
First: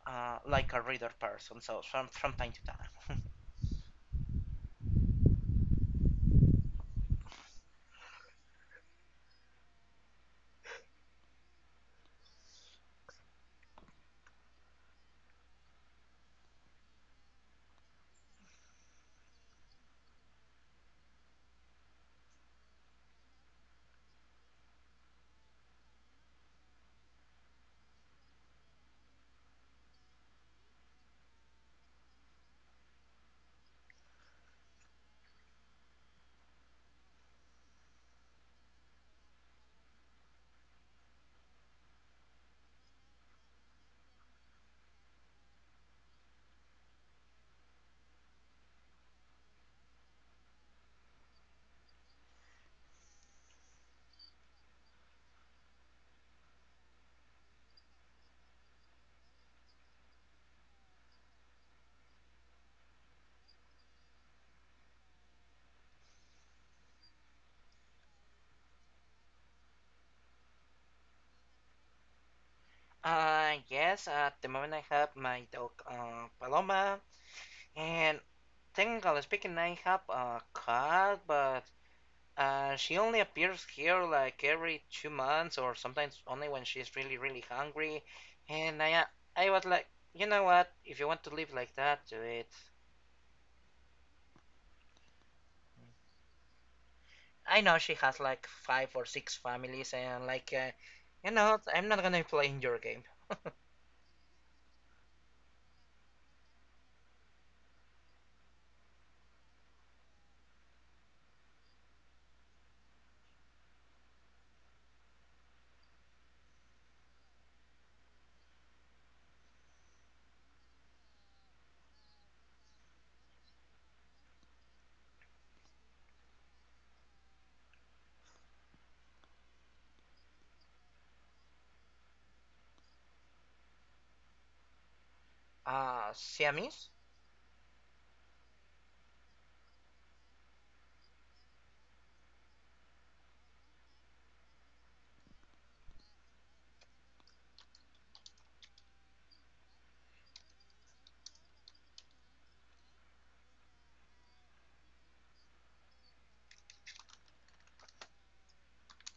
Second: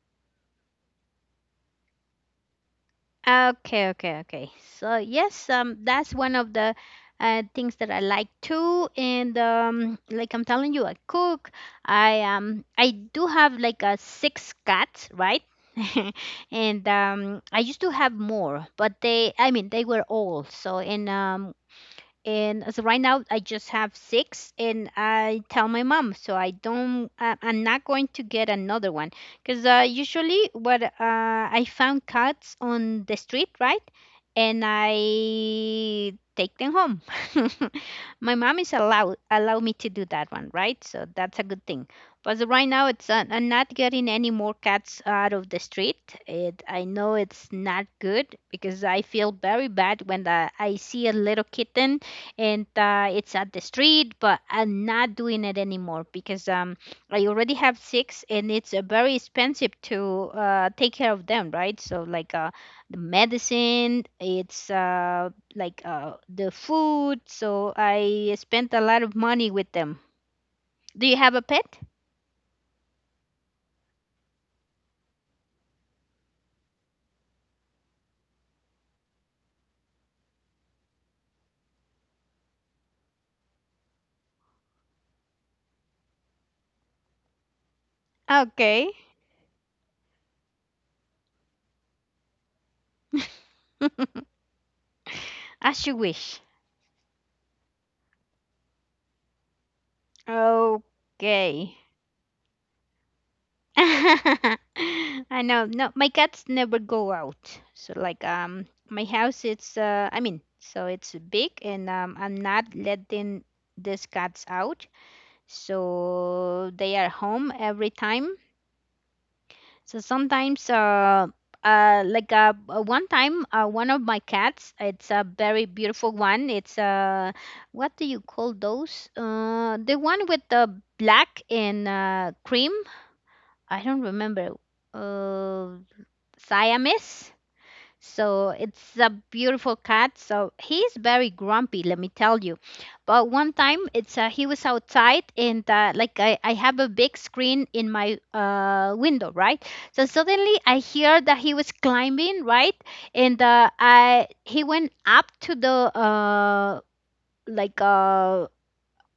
uh, like a reader person. So from time to time. Okay, okay, okay. So yes, that's one of the things that I like too. And like I'm telling you, I cook. I do have like a six cats, right? *laughs* And I used to have more, but they, I mean, they were old. So and as of right now I just have six, and I tell my mom, so I don't, I'm not going to get another one because usually what I found cats on the street, right. And I take them home. *laughs* My mom is allow me to do that one, right? So that's a good thing. But as of right now, it's I'm not getting any more cats out of the street. I know it's not good because I feel very bad when, I see a little kitten and it's at the street, but I'm not doing it anymore because I already have six, and it's very expensive to take care of them, right? So like the medicine, it's like the food, so I spent a lot of money with them. Do you have a pet? Yes, at the moment I have my dog Paloma, and technically speaking, I have a cat, but she only appears here like every 2 months, or sometimes only when she's really really hungry. And Okay. I was like, you know what? If you want to live like that, do it. *laughs* As you wish. I know she has like five or six families, and like, you know, Okay. I'm not gonna play in your game. *laughs* I know. No, my cats never go out. So like my house, it's I mean, so it's big, and I'm not letting these cats out. So they are home every time. So sometimes like one of my cats, it's a very beautiful one. It's what do you call those? The one with the black and cream. I don't remember. Uh, Siamese? Siamese. So it's a beautiful cat. So he's very grumpy, let me tell you. But one time, it's he was outside, and like I have a big screen in my window, right? So suddenly I hear that he was climbing, right? And I he went up to the uh, like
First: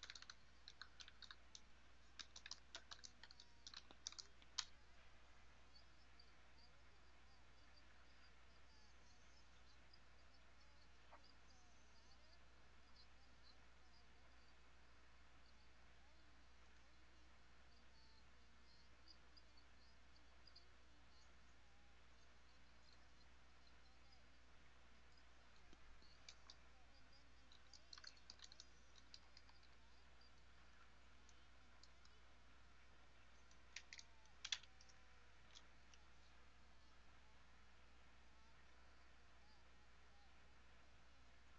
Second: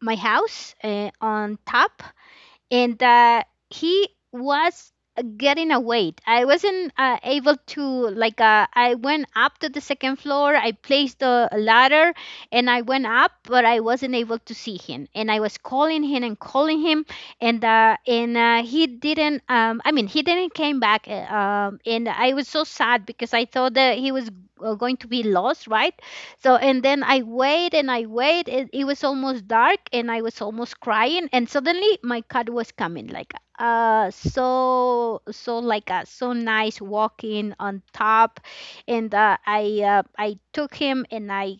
my house on top, and he was getting away. I wasn't able to, like. I went up to the second floor. I placed the ladder, and I went up, but I wasn't able to see him. And I was calling him and calling him, and he didn't. I mean, he didn't came back. And I was so sad because I thought that he was going to be lost, right? So, and then I wait and I wait. It was almost dark and I was almost crying. And suddenly my cat was coming like, so nice walking on top. And I took him and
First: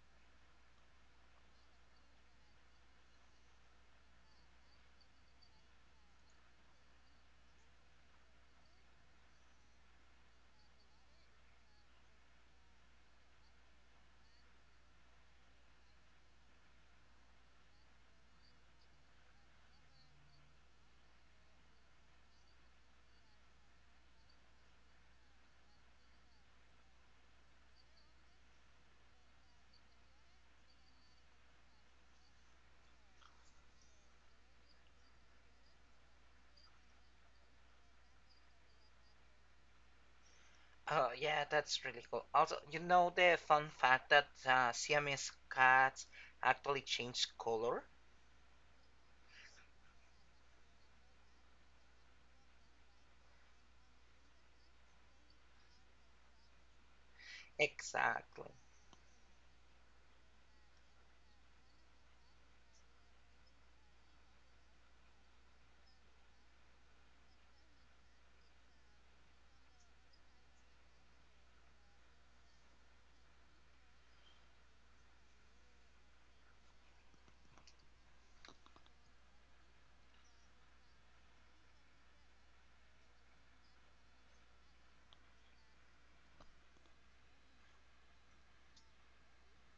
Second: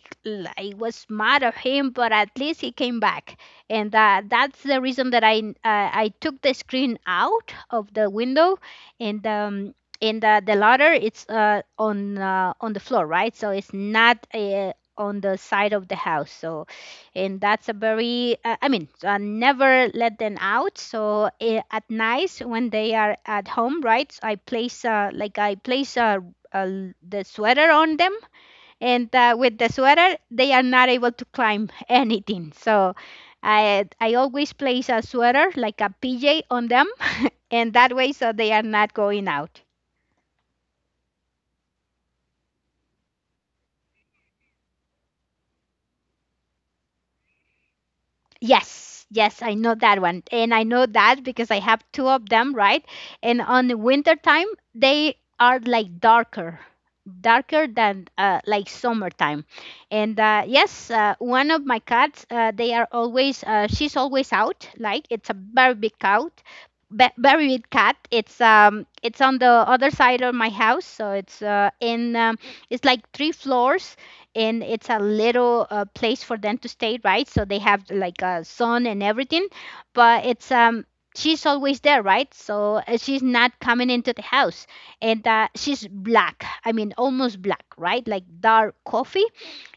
I was mad at him, but at least he came back. And that's the reason that I took the screen out of the window and um, and the ladder it's on the floor, right? So it's not on the side of the house. So and that's a very I mean, never let them out. So at night when they are at home, right? I place like I place uh, the sweater on them, and with the sweater they are not able to climb *laughs* anything. So I always place a sweater like a pj on them, and that way so they are not going out. Oh, yeah, that's really cool. Also, you know the fun fact that Siamese cats actually change color? Yes, yes, I know that one. And I know that because I have two of them, right? And on the winter time, they are like darker, darker than Exactly. like summertime. And yes, one of my cats, she's always out. Like it's a very big cat, very big cat. It's on the other side of my house, so it's in it's like three floors and it's a little place for them to stay, right? So they have like a son and everything, but it's she's always there, right? So she's not coming into the house, and she's black. I mean, almost black, right? Like dark coffee,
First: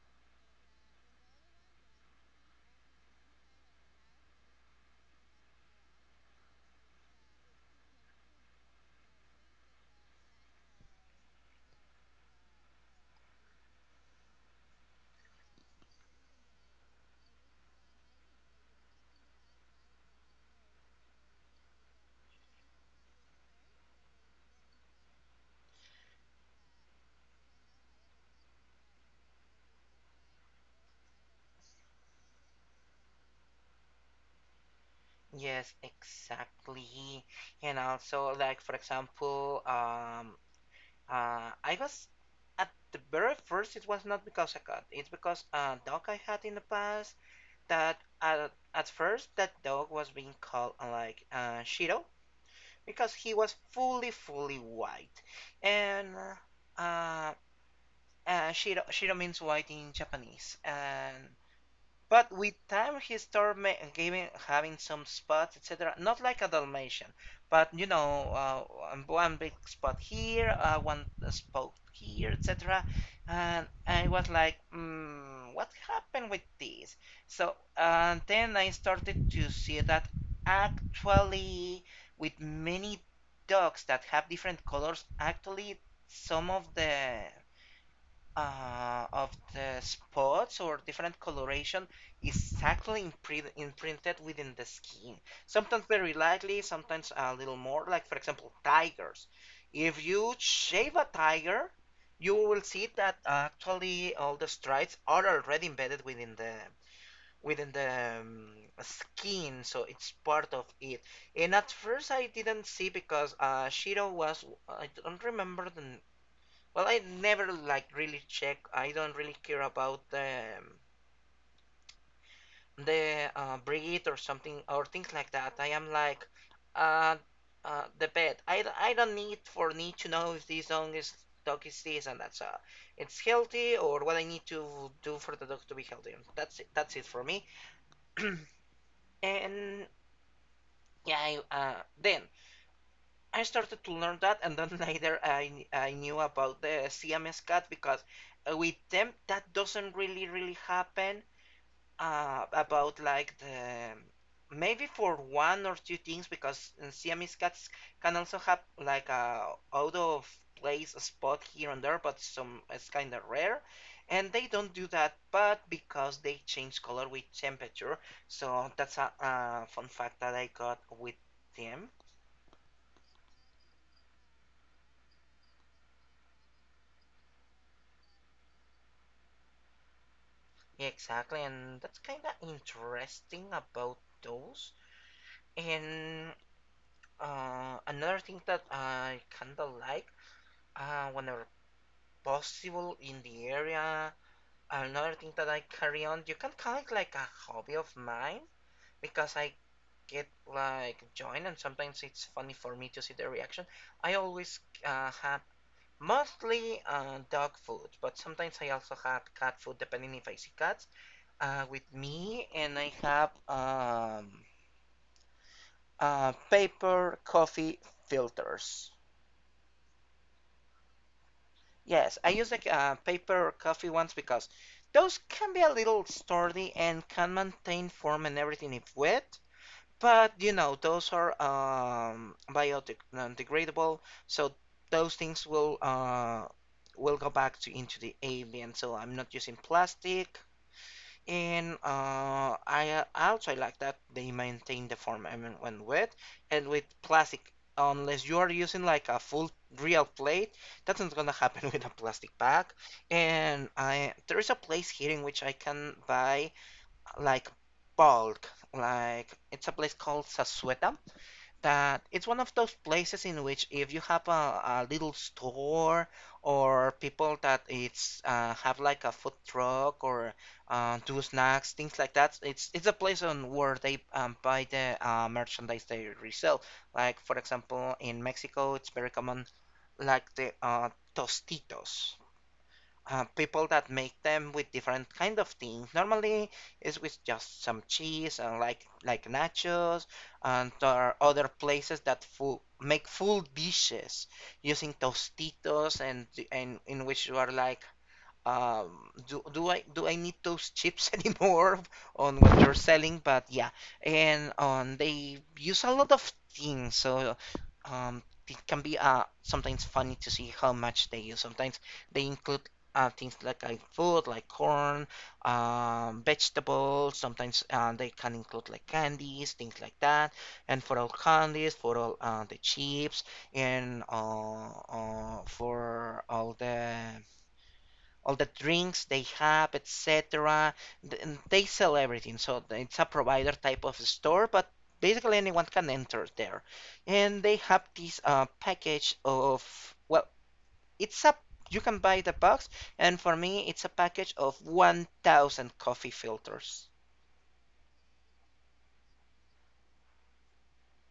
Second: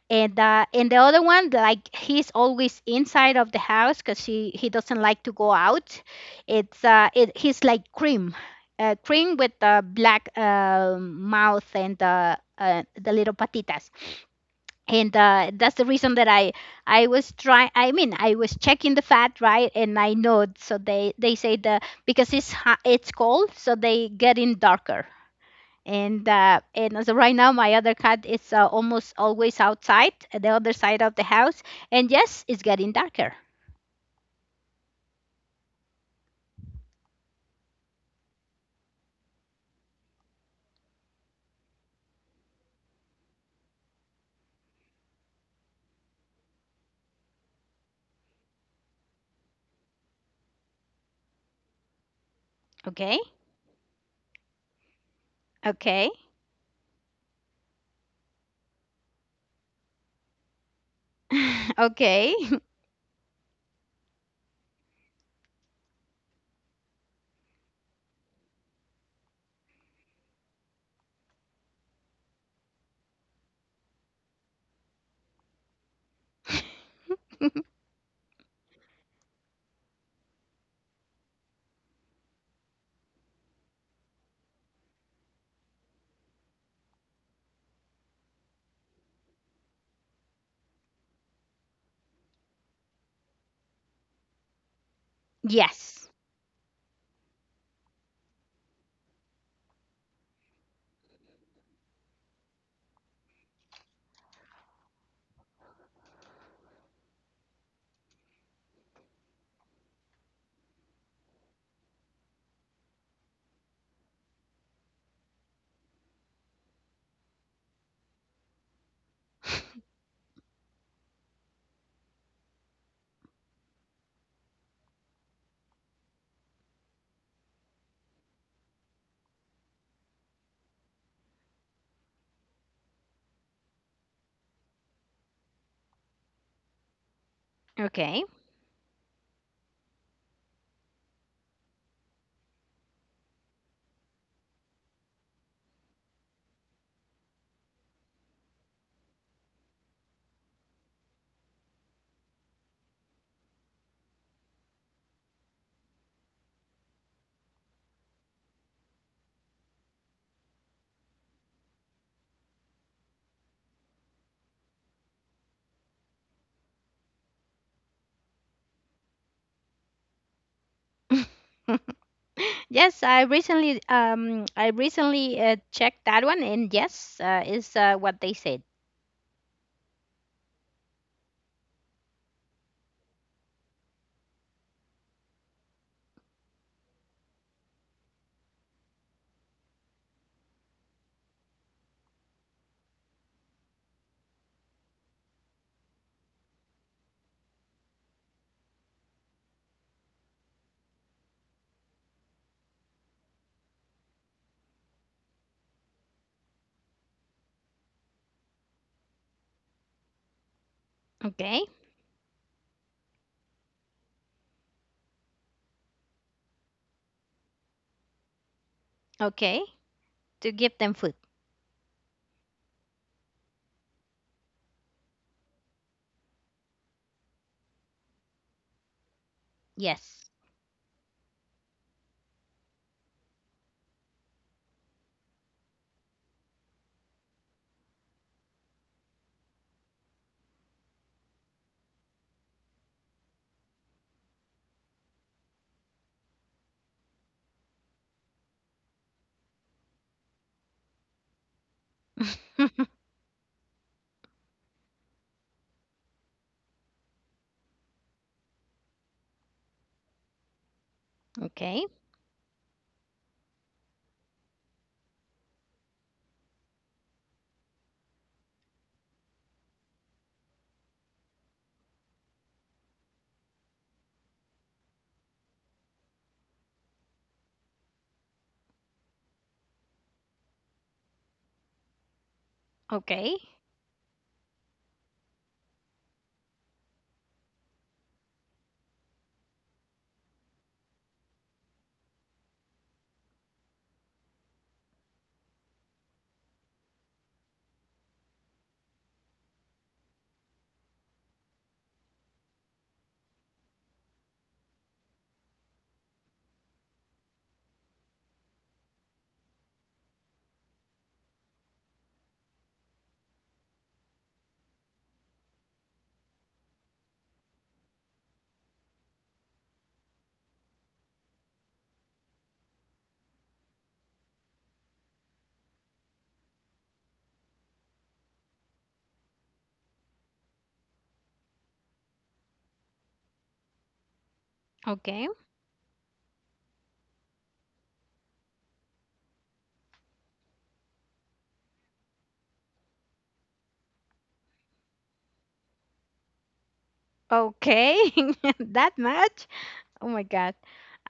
and the other one, like he's always inside of the house because he doesn't like to go out. He's like cream. Cream with the black mouth and the little patitas, and that's the reason that I was trying, I mean, I was checking the fat, right? And I know, so they say the because it's hot, it's cold, so they getting darker. And and as of right now my other cat is almost always outside at the other side of the house, and yes, it's getting darker. Yes, exactly. And also, like, for example, I was at the very first, it was not because I got, it's because a dog I had in the past that at first that dog was being called Shido because Okay. he was fully, fully white. Okay. And uh, Shido, Shido means white in Japanese. And *laughs* but Okay. with time, he started giving, having some spots, etc. Not like a Dalmatian, but you know, one big spot here, one spot here, etc. And I was like, what happened with this? So and then I started to see that actually, with many dogs that have different colors, actually some of the spots or different coloration is subtly imprinted within the skin. *laughs* Sometimes Yes. very lightly, sometimes a little more. Like for example, tigers. If you shave a tiger, you will see that actually all the stripes are already embedded within the within the um, skin, so it's part of it. And at first I didn't see because Shiro was I don't remember the well, I never like really check. I don't really care about the breed or something or things like that. I am like uh, the pet. I don't need for need to know if this dog is this and that's it's healthy or what I need to do for the dog to be healthy. That's it. That's it for me. Okay. *clears throat* And yeah, then I started to learn that, and then later *laughs* I knew about the CMS cut because with them that doesn't really really happen about like the maybe for one or two things because CMS cats can also have like a out of place spot here and there, but some it's kind of rare. And they don't do that, but because they change color with temperature, so that's a fun fact that I got with them. *laughs* Yes, I recently checked that one, and yes, is what they said. Yeah, exactly, and that's kind of interesting about those. And another thing that I kind of like, whenever possible in the area, another thing that I carry on, you can call it like a hobby of mine because I get like joined, and sometimes it's funny for me to see the reaction. I always have mostly dog food, but sometimes I also have cat food depending if I see cats Okay. With me, and I have paper coffee filters. Okay. To give them food. Yes, I use like paper coffee ones because those can be a little sturdy and can maintain form and everything if wet. Yes. But those are biodegradable, so those things will go back to into the ambient. So I'm not using plastic. And I also like that they maintain the form even when wet and with plastic. Unless you are using like a full real plate, that's not gonna happen *laughs* with a plastic bag. *laughs* And I there is a place here in which I can buy like bulk. Like it's a place called Sasueta Okay. that it's one of those places in which if you have a little store or people that it's have like a food truck or do snacks, things like that, it's a place on where they buy the merchandise they resell. Like for example, in Mexico, it's very common, like the Tostitos Okay. people that make them with different kind of things. Normally, it's with just some cheese and like nachos, and there are other places that make full dishes using tostitos and in which you are like, um, do I need those chips *laughs* anymore on what you're selling? But yeah, and they use a lot of things, so um, it can be sometimes funny to see how much they use. Sometimes they include things like food, like corn, vegetables. Sometimes they can include like candies, things like that. And for all candies, for all the chips, and for all the drinks they have, etc. Th- They sell everything, so it's a provider type of store, but Okay. basically anyone can enter there. And they have this package of, well, it's a you can buy the box, and for me, it's a package of 1,000 coffee filters. Okay. *laughs* That much? Oh my god.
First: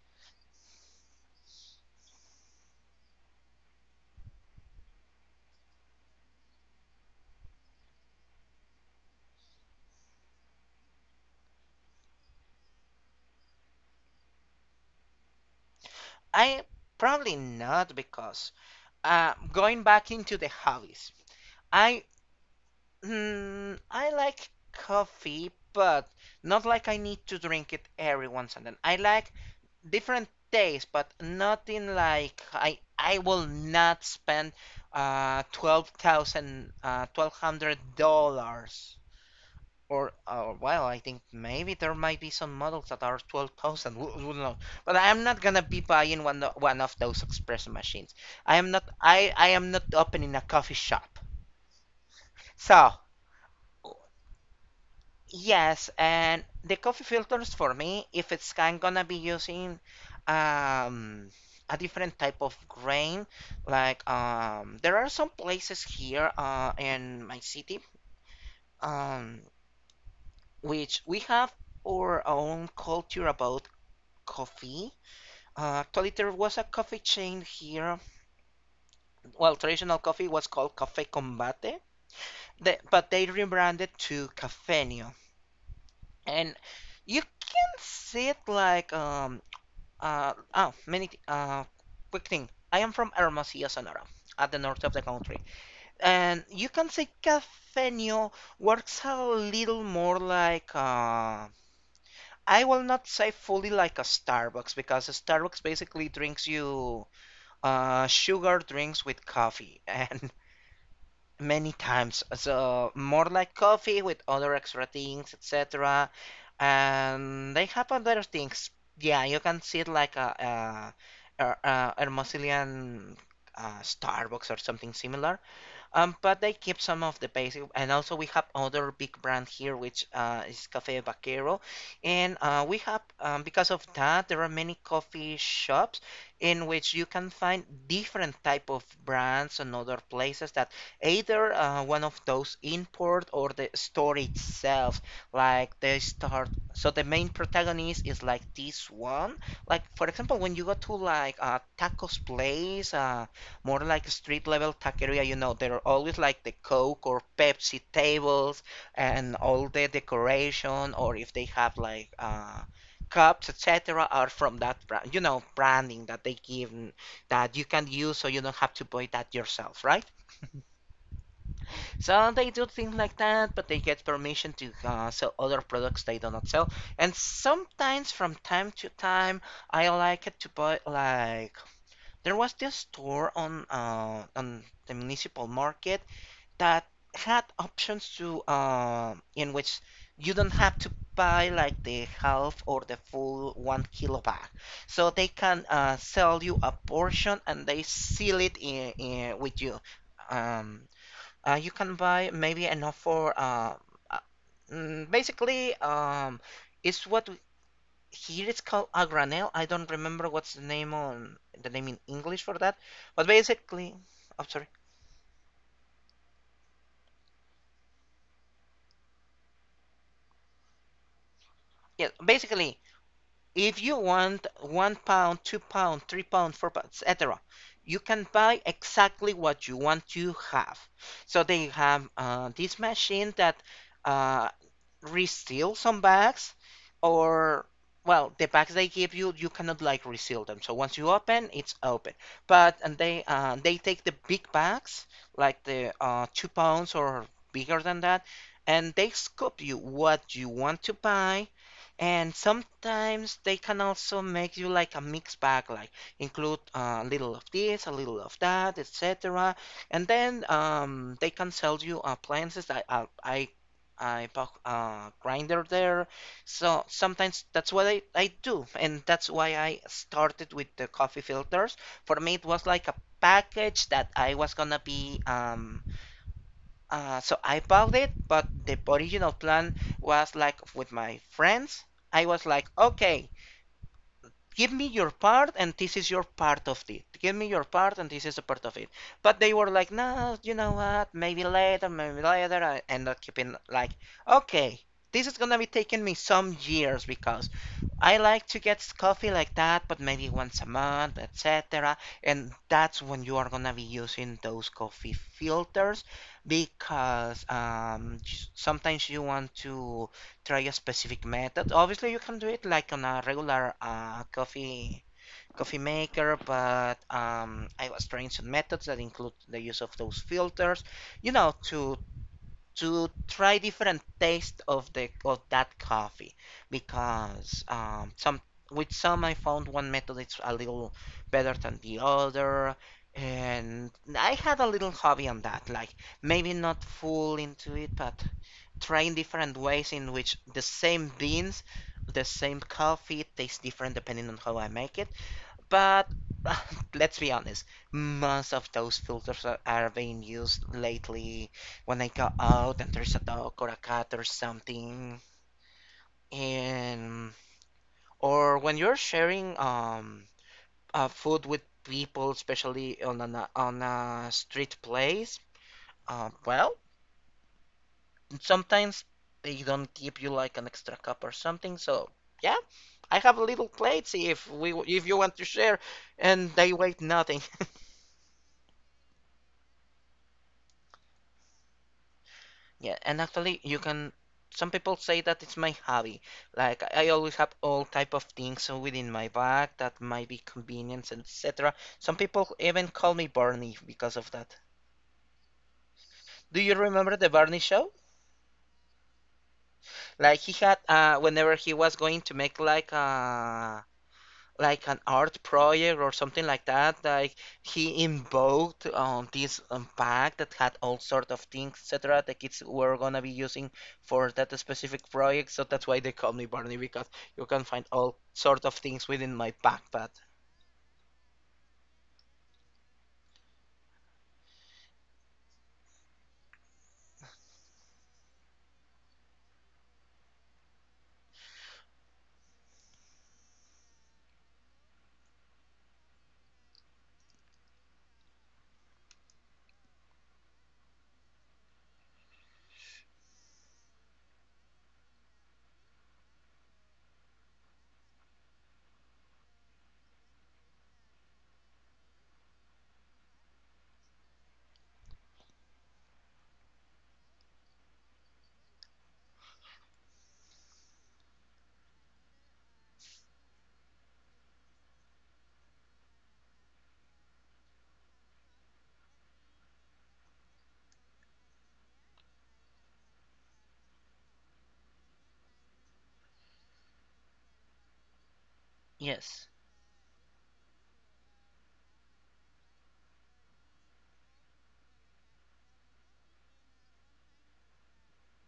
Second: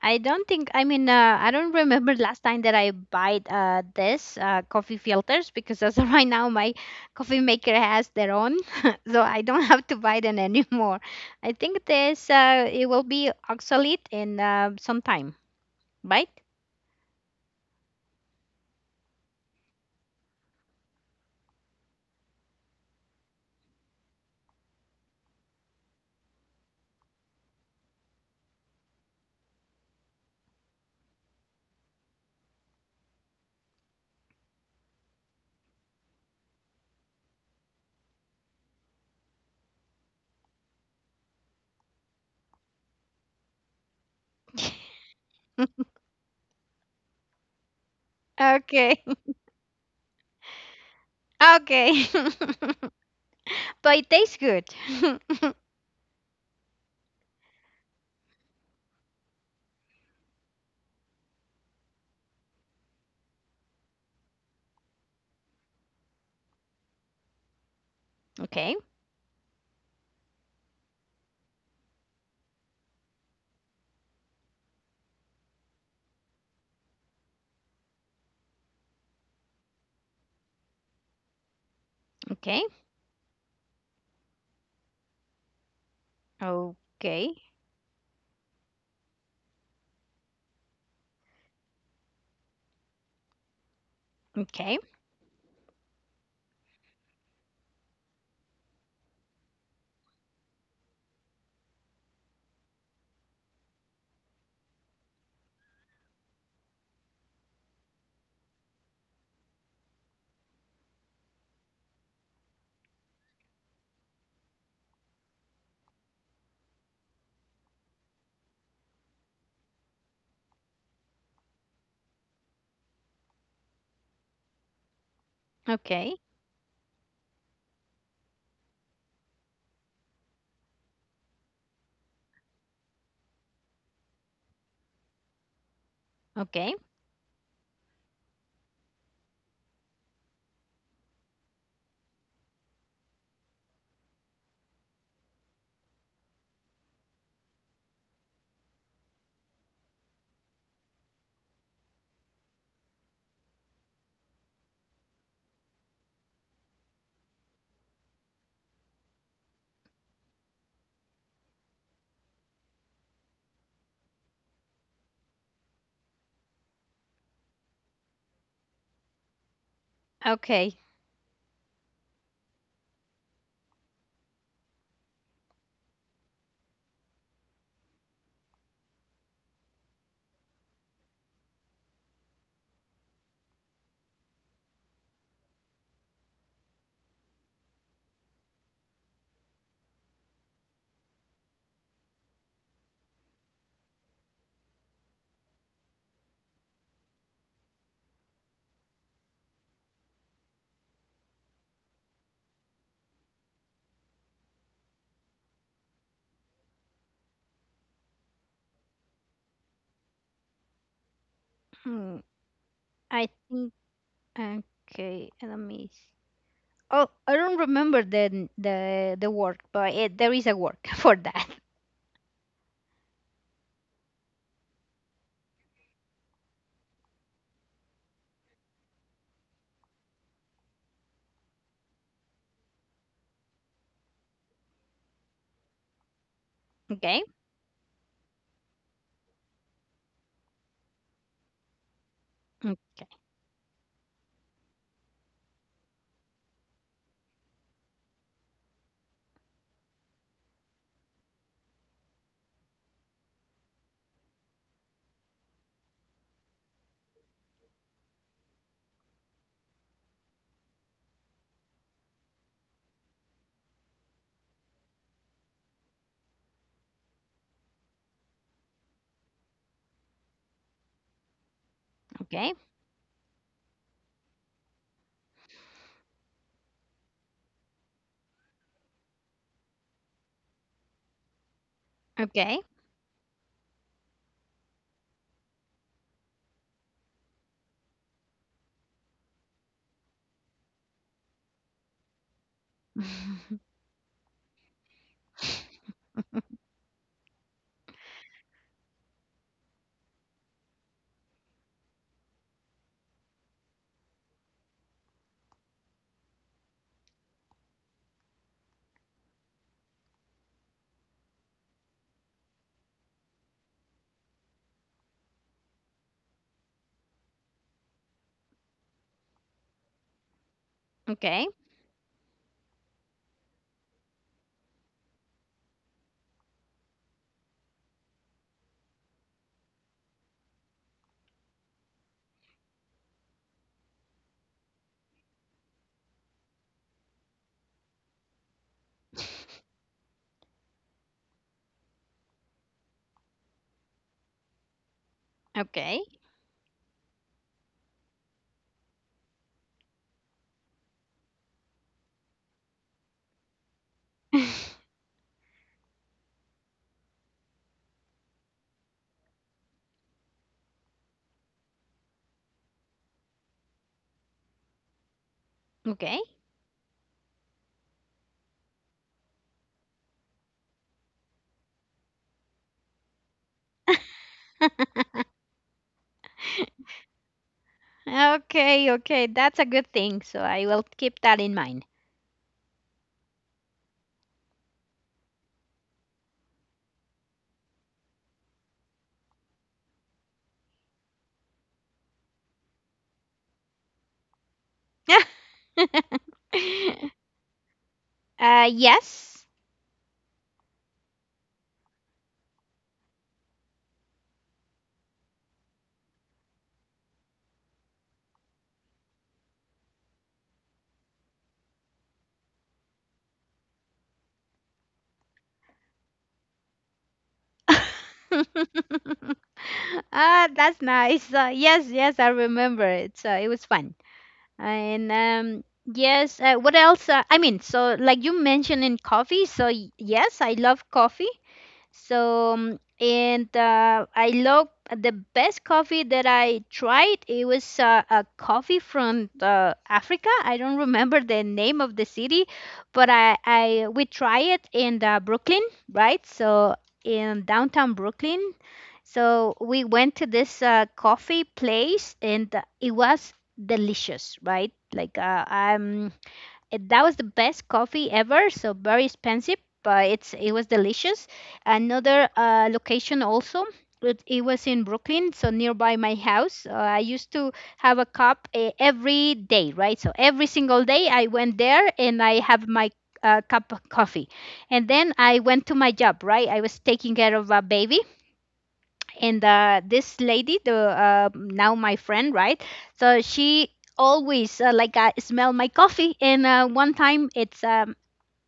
I don't think. I mean, I don't remember last time that I bought this coffee filters, because as of *laughs* right now, my coffee maker has their own, *laughs* so I don't have to buy them *laughs* anymore. I think this it will be obsolete in some time, right? I probably not because going back into the hobbies, I I like coffee, but not like I need to drink it every once and then. I like different tastes, but nothing like I will not spend 12,000, $1,200. Or, well, I think maybe there might be some models that are 12,000, who knows? But I'm not gonna be buying one of those espresso machines. I am not, Okay. I, I am not opening a coffee shop. *laughs* Okay. So, *laughs* But it tastes good. yes, and the coffee filters for me, if it's kind gonna be using um a different type of grain, like there are some places here in my city, *laughs* Okay, um which we have our own culture about coffee. Actually, there was a coffee chain here. Well, traditional coffee was called Café Combate, okay, but they rebranded to Cafenio. And you okay, can see it like, many. Quick thing. I am from Hermosillo, Sonora, at the okay, north of the country, and you can say Cafeño works a little more like. I will not say fully like a Starbucks because a Starbucks basically drinks you sugar drinks with coffee, *laughs* and many times. So more like coffee with other extra things, etc. And they have other things. Yeah, you can see it like a Hermosillian Starbucks or something similar. okay, But they keep some of the basic, and also we have other big brand here, which is Cafe Vaquero, and we have, because of that there are many coffee shops in okay, which you can find different type of brands and other places that either one of those import or the store itself, like they start. So the main protagonist is like this one. Like for example, when you go to like a tacos place, more like street level taqueria. You know, there are always like the Coke or Pepsi tables and all the decoration, or if they have like cups, etc., are from that brand, branding that they give that you can use so you don't have to buy that yourself, right? okay. So they do things like that, but they get permission to sell other products they do not sell. And sometimes, from time to time, I like it to buy like there was this store on the municipal market that had options to, in which you don't have to buy like the half or the full 1 kilo bag. So they can sell you a portion and they seal it in with you. Um, you can buy maybe enough for, uh, basically, it's what here it's called a granel. I don't remember what's the name in Hmm, English for that, but I think basically, I'm sorry. okay. Let me. Oh, I don't remember the the work, but it, there is a work *laughs* for that. Yeah, basically, if you want 1 pound, 2 pound, 3 pound, 4 pound, etc., you can buy exactly what you want to have. So they have this machine that uh, reseals some bags, Okay. or well, the bags they give you, you cannot like reseal them. So once you open, it's open. Mm, But and they take the big bags, like the 2 pounds or bigger than that, and they scoop you what you want to buy and sometimes they can also make you like a mixed bag, like include a little of this, a little of that, etc. And then they can sell you appliances. I bought a grinder there, so sometimes that's what I do, and that's why I started with the coffee filters. For me, it okay, was like a package that I was gonna be, so I bought it, but the original plan was like with my friends. I was okay. like, okay, give me your part and this is your part of it. Give me your part and this is a part of it. But they were like, no, you know what? Maybe later, maybe later. I end up keeping *laughs* like, okay, this is gonna be taking me some years because I like to get coffee like that, but maybe once a month, etc. And that's when you are gonna be using those coffee filters because sometimes you want to try a specific method. Obviously, you can do it like on a regular coffee maker, but I was trying some methods that include the use of those filters, you Okay, know, to try different taste of that coffee because some with some I found one method it's a little better than the other. And I had a little hobby on that, like maybe not full into it, but trying different ways in which the same beans, the same coffee tastes different depending on how I make it. okay. But *sighs* uh, let's be honest, most of those filters are being used lately when I go out and there's a dog or a cat or *laughs* something, and or when you're sharing food with people, especially on a street place. Okay. Well, sometimes they don't give you like an extra cup or something. So yeah, I have a little plates *laughs* if you want to share, and they weigh nothing. *laughs* Okay, okay. That's a good thing. So I will keep that in mind. Yeah, and actually you can. Some people say that it's my hobby. Like I always have all type of things within my bag that might be convenience, etc. Some people even call me Barney because of that. *laughs* Do you remember the Barney show? Yes. Like he had whenever he was going to make like an art project or something like that. Like he invoked on this bag that had all sort of things, etc. The kids were gonna be using for that specific project, so that's why they call me Barney because you can find all sort of *laughs* things within my backpack. Ah, that's nice. Yes, yes, I remember it. So it was fun. And yes, what else? I mean, so like you mentioned in coffee, so yes, I love coffee. So, and I love the best coffee that I tried. It was a coffee from Africa. I don't remember the name of the city, but I we try it in Brooklyn, right? So in downtown Brooklyn. So we went to this coffee place, and it was delicious, right? That was the best coffee ever, so very expensive, but it was delicious. Another location also, it was in Brooklyn, so nearby my house I used to have a cup every day, right? So every single day I went there and I have my cup of coffee, and then I went to my job, right? I was taking care of a baby, and Yes, this lady, the now my friend, right? So she always smell my coffee, and one time it's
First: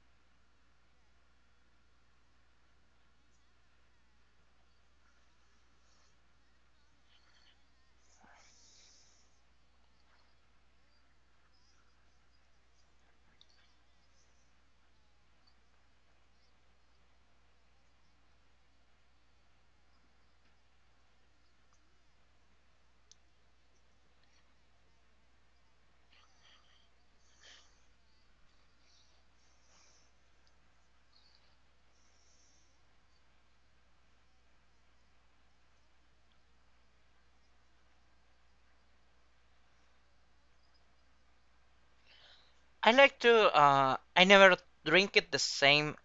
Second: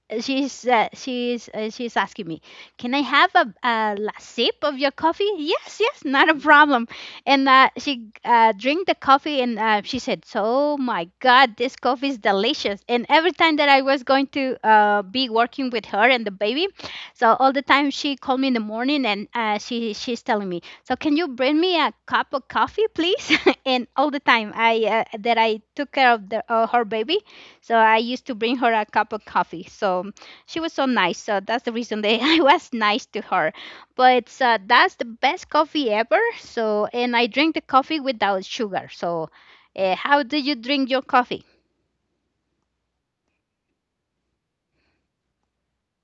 she's asking me, can I have a sip of your coffee? Yes, yes, not a problem. And she drank the coffee, and she said, "So, oh my god, this coffee is delicious." And every time that I was going to be working with her and the baby, so all the time she called me in the morning, and she's telling me, so can you bring me a cup of coffee please? *laughs* And all the time I that I took care of her baby, so I used to bring her a cup of coffee. So she was so nice. So that's the reason that *laughs* I was nice to her. But that's the best coffee ever. So, and I drink the coffee without sugar. So how do you drink your coffee? I like to. I never drink it the same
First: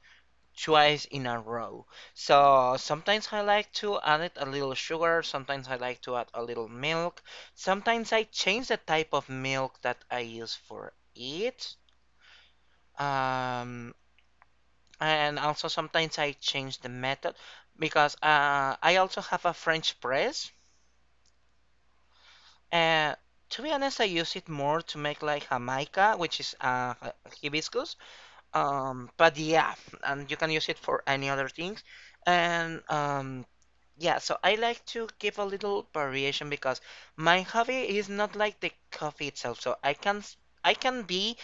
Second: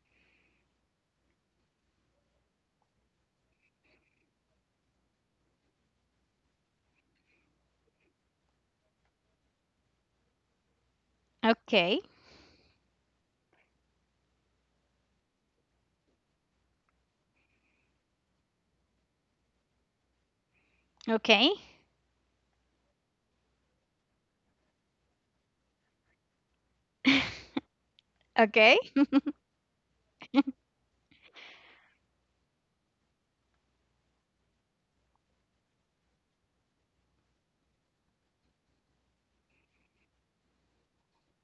twice in a row. So sometimes I like to add it a little sugar, sometimes I like to add a little milk, sometimes I change the type of milk that I use for it. Okay. Um, and also sometimes I change the method because I also have a French press. Okay. And to be honest, I use it more to make like Jamaica, which is *laughs* hibiscus. Okay. But yeah, and you can use it for any other things. And, yeah, so I like to give a little variation because my hobby is not like the coffee itself. So I can be,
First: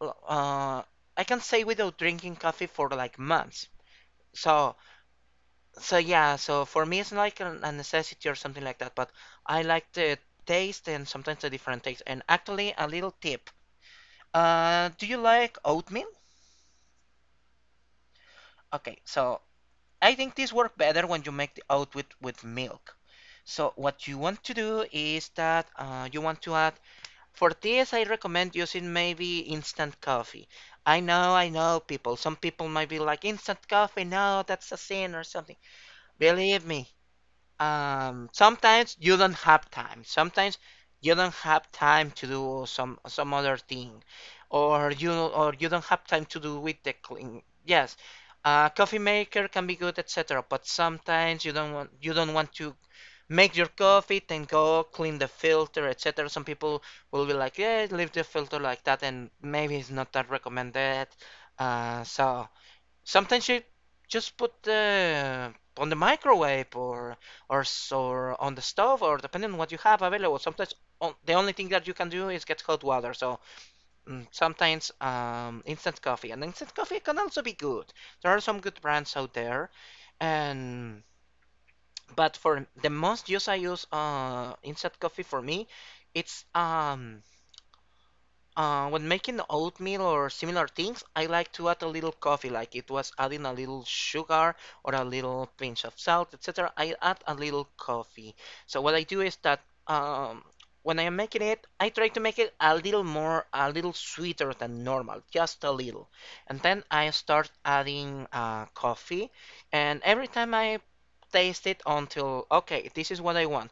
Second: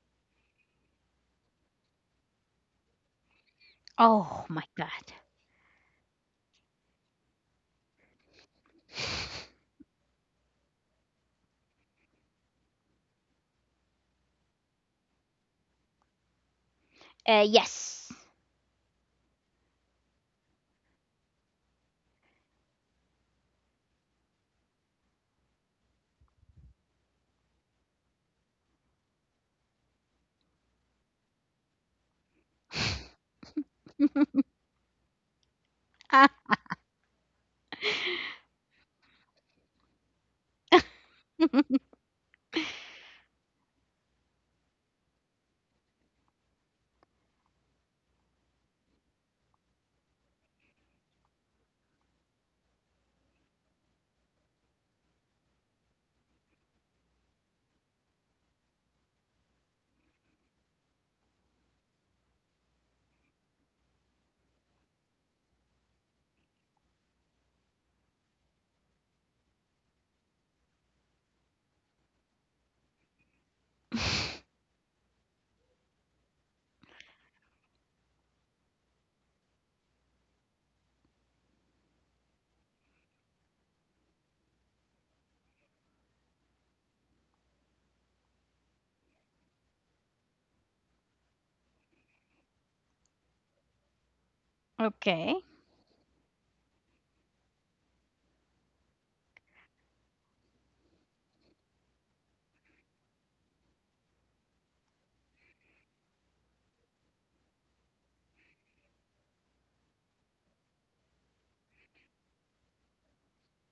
well, I can stay without drinking coffee for like months. Oh my So God. so yeah, so for me it's not like a necessity or something like that, but I like the taste and sometimes the different taste. And actually a little tip. Do you like oatmeal? Yes. Okay, so I think this works better when you make the oat with milk. So what you want to do is that you want to add, for this I recommend using maybe instant coffee. I know people, some people might be like, instant coffee, *laughs* no, that's a sin or something. Ah. Believe me, sometimes you don't have time. Sometimes you don't have time to do some other thing, or you don't have time to do with the clean. Yes, coffee maker can be good, etc. But sometimes you don't want to make your coffee, then go clean the filter, etc. Some people will be like, yeah, leave the filter like that, and maybe it's not that recommended. Uh, so. Sometimes you just put the on the microwave or or on the stove or depending on what you have available. Sometimes on, the only thing that you can do is get hot water. So *laughs* sometimes instant coffee and instant coffee can also be good. There are some good brands out there, and but for the most use I use instant coffee for me, it's when making oatmeal or similar things, I like to add a little coffee, like it was adding a little sugar or a Okay. little pinch of salt, etc. I add a little coffee. So what I do is that um, when I am making it, I try to make it a little more, a little sweeter than normal, just a little. And then I start adding coffee, and every time I taste it until, okay, this is what I want.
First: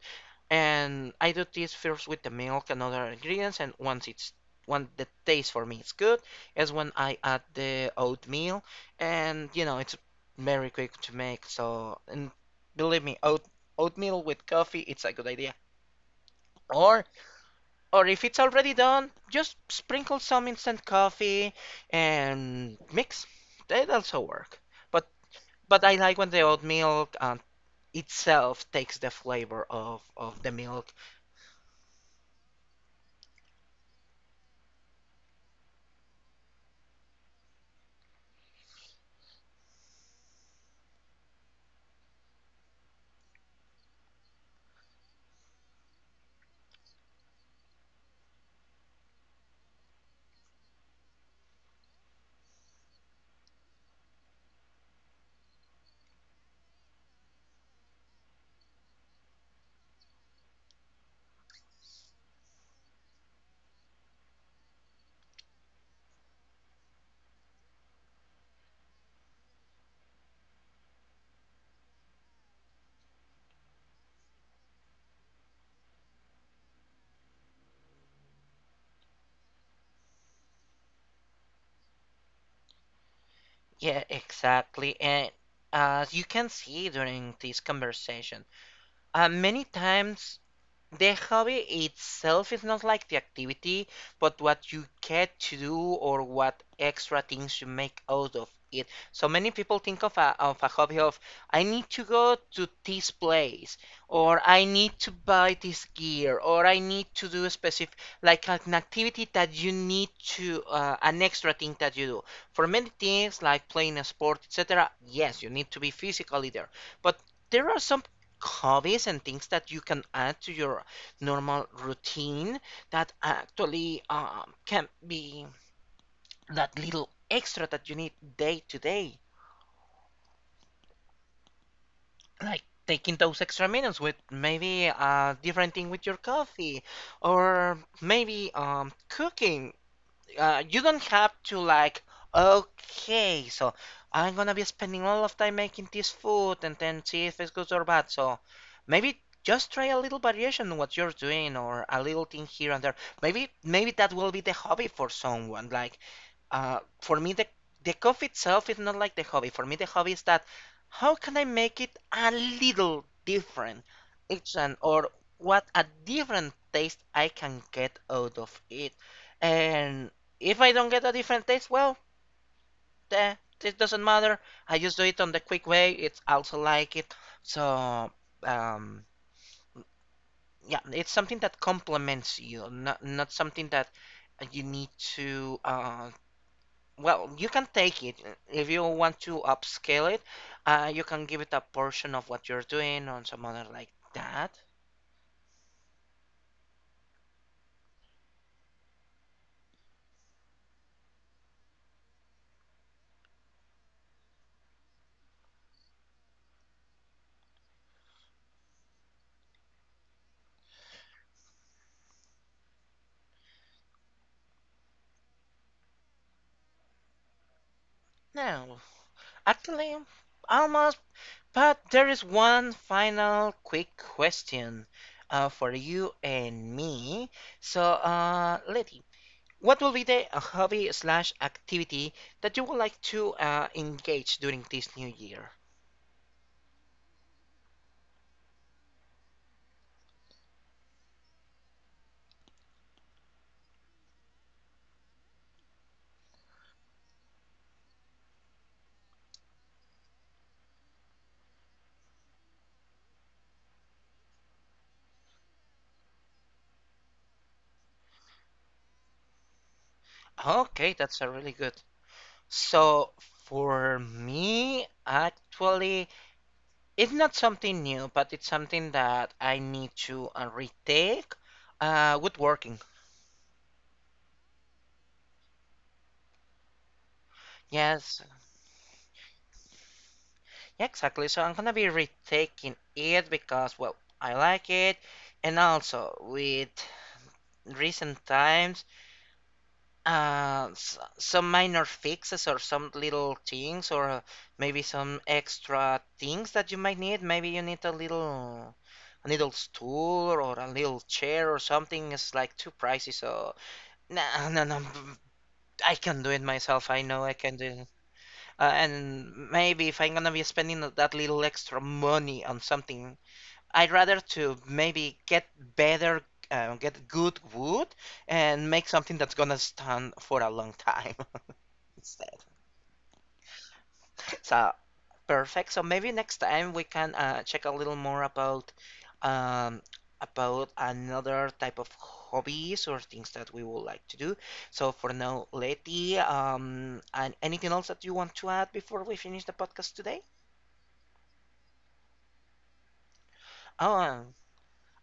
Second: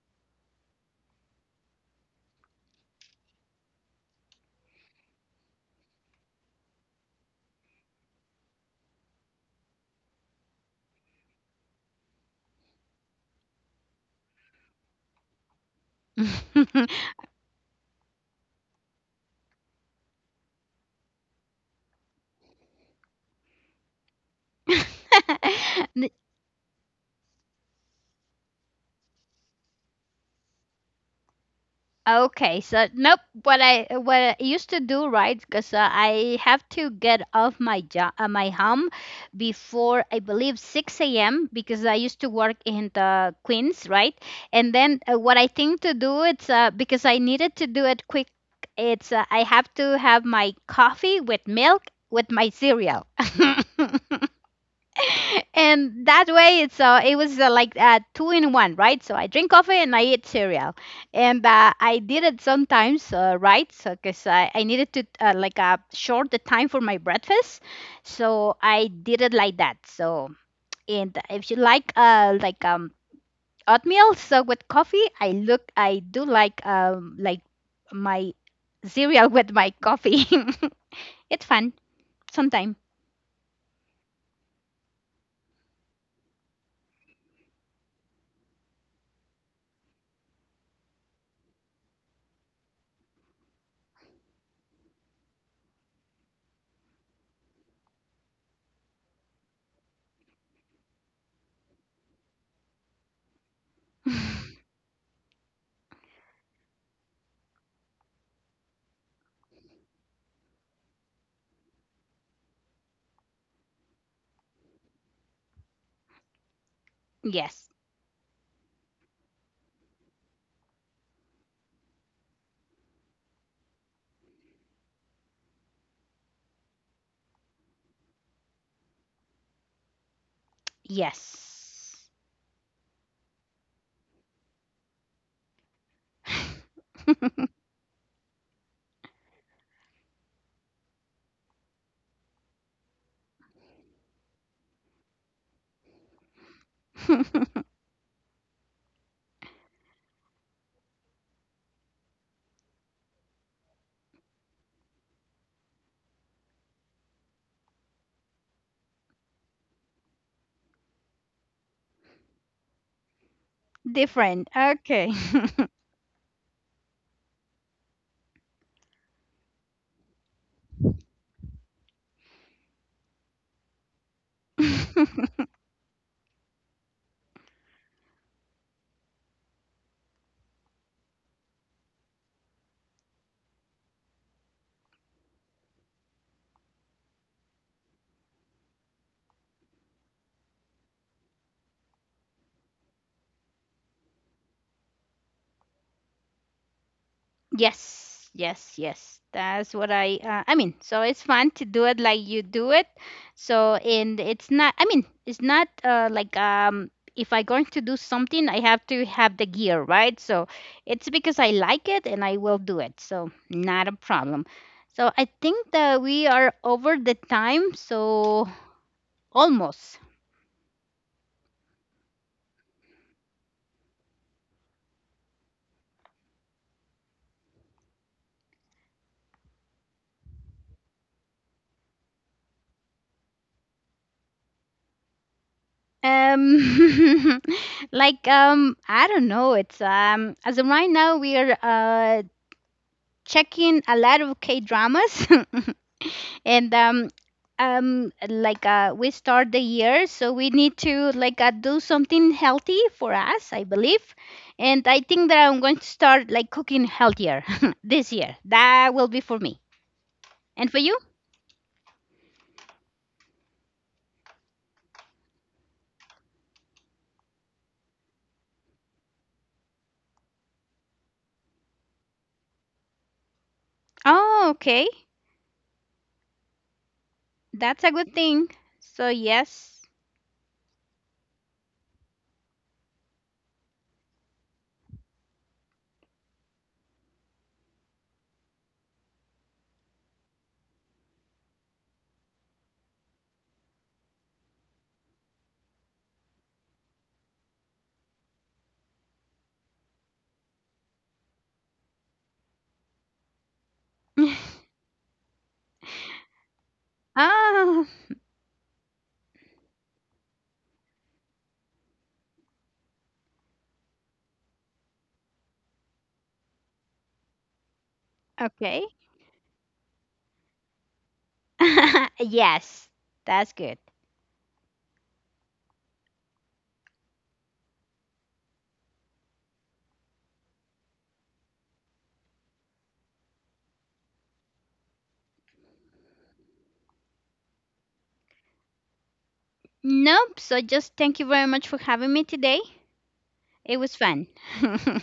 And I do this first with the milk and other ingredients, and once it's when the taste for me is good, is when I add the oatmeal, and you know it's very quick to make. So, and believe me, oatmeal with coffee, it's a good idea. Or, or if it's already done, just sprinkle some instant coffee and mix. That also work. But I *laughs* like when the oatmeal uh, itself takes the flavor of the milk. Okay, so nope. What I used to do, right? Because I have to get off my job, my home, before I believe six a.m. Because I used to work in the Queens, right? And then what I think to do, it's because I needed to do it quick. It's I have to have my coffee with milk with my cereal. *laughs* And that way it's it was like two in one, right? So I drink coffee and I eat cereal, and I did it sometimes right? So because I needed to short the time for my breakfast, so I did it like that. So and if you like oatmeal so with coffee, I do like my cereal *laughs* with my coffee. *laughs* It's fun sometime. Yeah, exactly. And as you can see during this conversation, many times the hobby itself is not like the activity, but what you get to do or what extra things you make out of it. So many people think of of a hobby of, I need to go to this place, or I need to buy this gear, or I need to do a specific, like an activity that you need to, an extra thing that you do. For many things like playing a sport, etc., yes, you need to be physically there. But *laughs* Yes, there are some hobbies and things that you can add to your normal routine that actually can be that little extra that you need day to day, yes. like taking those extra minutes with maybe a different thing with your coffee, *laughs* or maybe cooking you don't have to like okay so I'm gonna be spending all of time making this food and then see if it's good or bad so maybe just try a little variation in what you're doing or a little thing here and there maybe that will be the hobby for someone like for me, the coffee itself is not like the hobby. For me, the hobby is that how can I make it a little different Different. each time, or Okay. what a different taste I can get out of it. And if I don't get a different taste, well, the, it doesn't matter. I just do it on the *laughs* quick way. It's also like it. So, um, yeah, it's something that complements you, not something that you need to well, you can take it. If you want to upscale it, you can give it a portion of what you're doing on some other like that. Yes. Yes. Yes. That's what I. I mean, so it's fun to do it like you do it. So and it's not. I mean, it's not If I going to do something, I have to have the gear, right? So it's because I like it and I will do it. So not a problem. So I think that we are over the time. So No, actually, almost. almost, but there is one final quick question for you and me. So, Letty, what will be the hobby slash activity that you would like to engage during this new year? Um, *laughs* I don't know. It's as of right now we are checking a lot of K dramas, *laughs* and we start the year, so we need to like do something healthy for us, I believe, and I think that I'm going to start like cooking healthier *laughs* this year. That will be for me, and for Okay, you. that's a really good. So for me, actually, it's not something new, but it's something that I need to retake. Woodworking. Oh, okay, that's a good Yes, thing. So yes. yeah, exactly. So I'm gonna be retaking it because, well, I like it, and also with recent times, some minor fixes or some little things or maybe some extra things that you might need. Maybe you need a little stool or a little chair or something. It's like too pricey, so. No, *laughs* *laughs* No, no. I can do it myself. I know I can do Ah, it. And maybe if I'm gonna be spending that little extra money on something, I'd rather to maybe get better, get good wood, and okay. make something that's gonna stand for a long time. *laughs* It's *laughs* Yes, that's good. so perfect. So maybe next time we can check a little more um, about another type of hobbies or things that we would like to do. So for now, Letty, and anything else that you want to add before we finish the podcast today? Nope. So just thank you very much for having me today. It was Oh. fun.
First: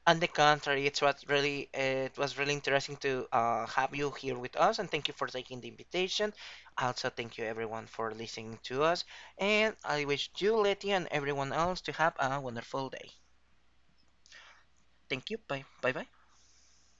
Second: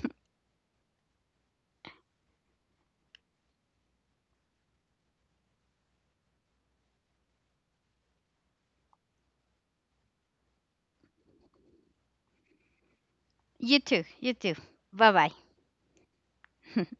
On the contrary, it's what really it was really interesting to have you here with us, and thank you for taking the invitation. Also, thank you everyone for listening to us, and I wish you, Letty, and everyone else to have a wonderful day. *laughs* You too. You too. Bye Thank bye. you. Bye. Bye. Bye. *laughs*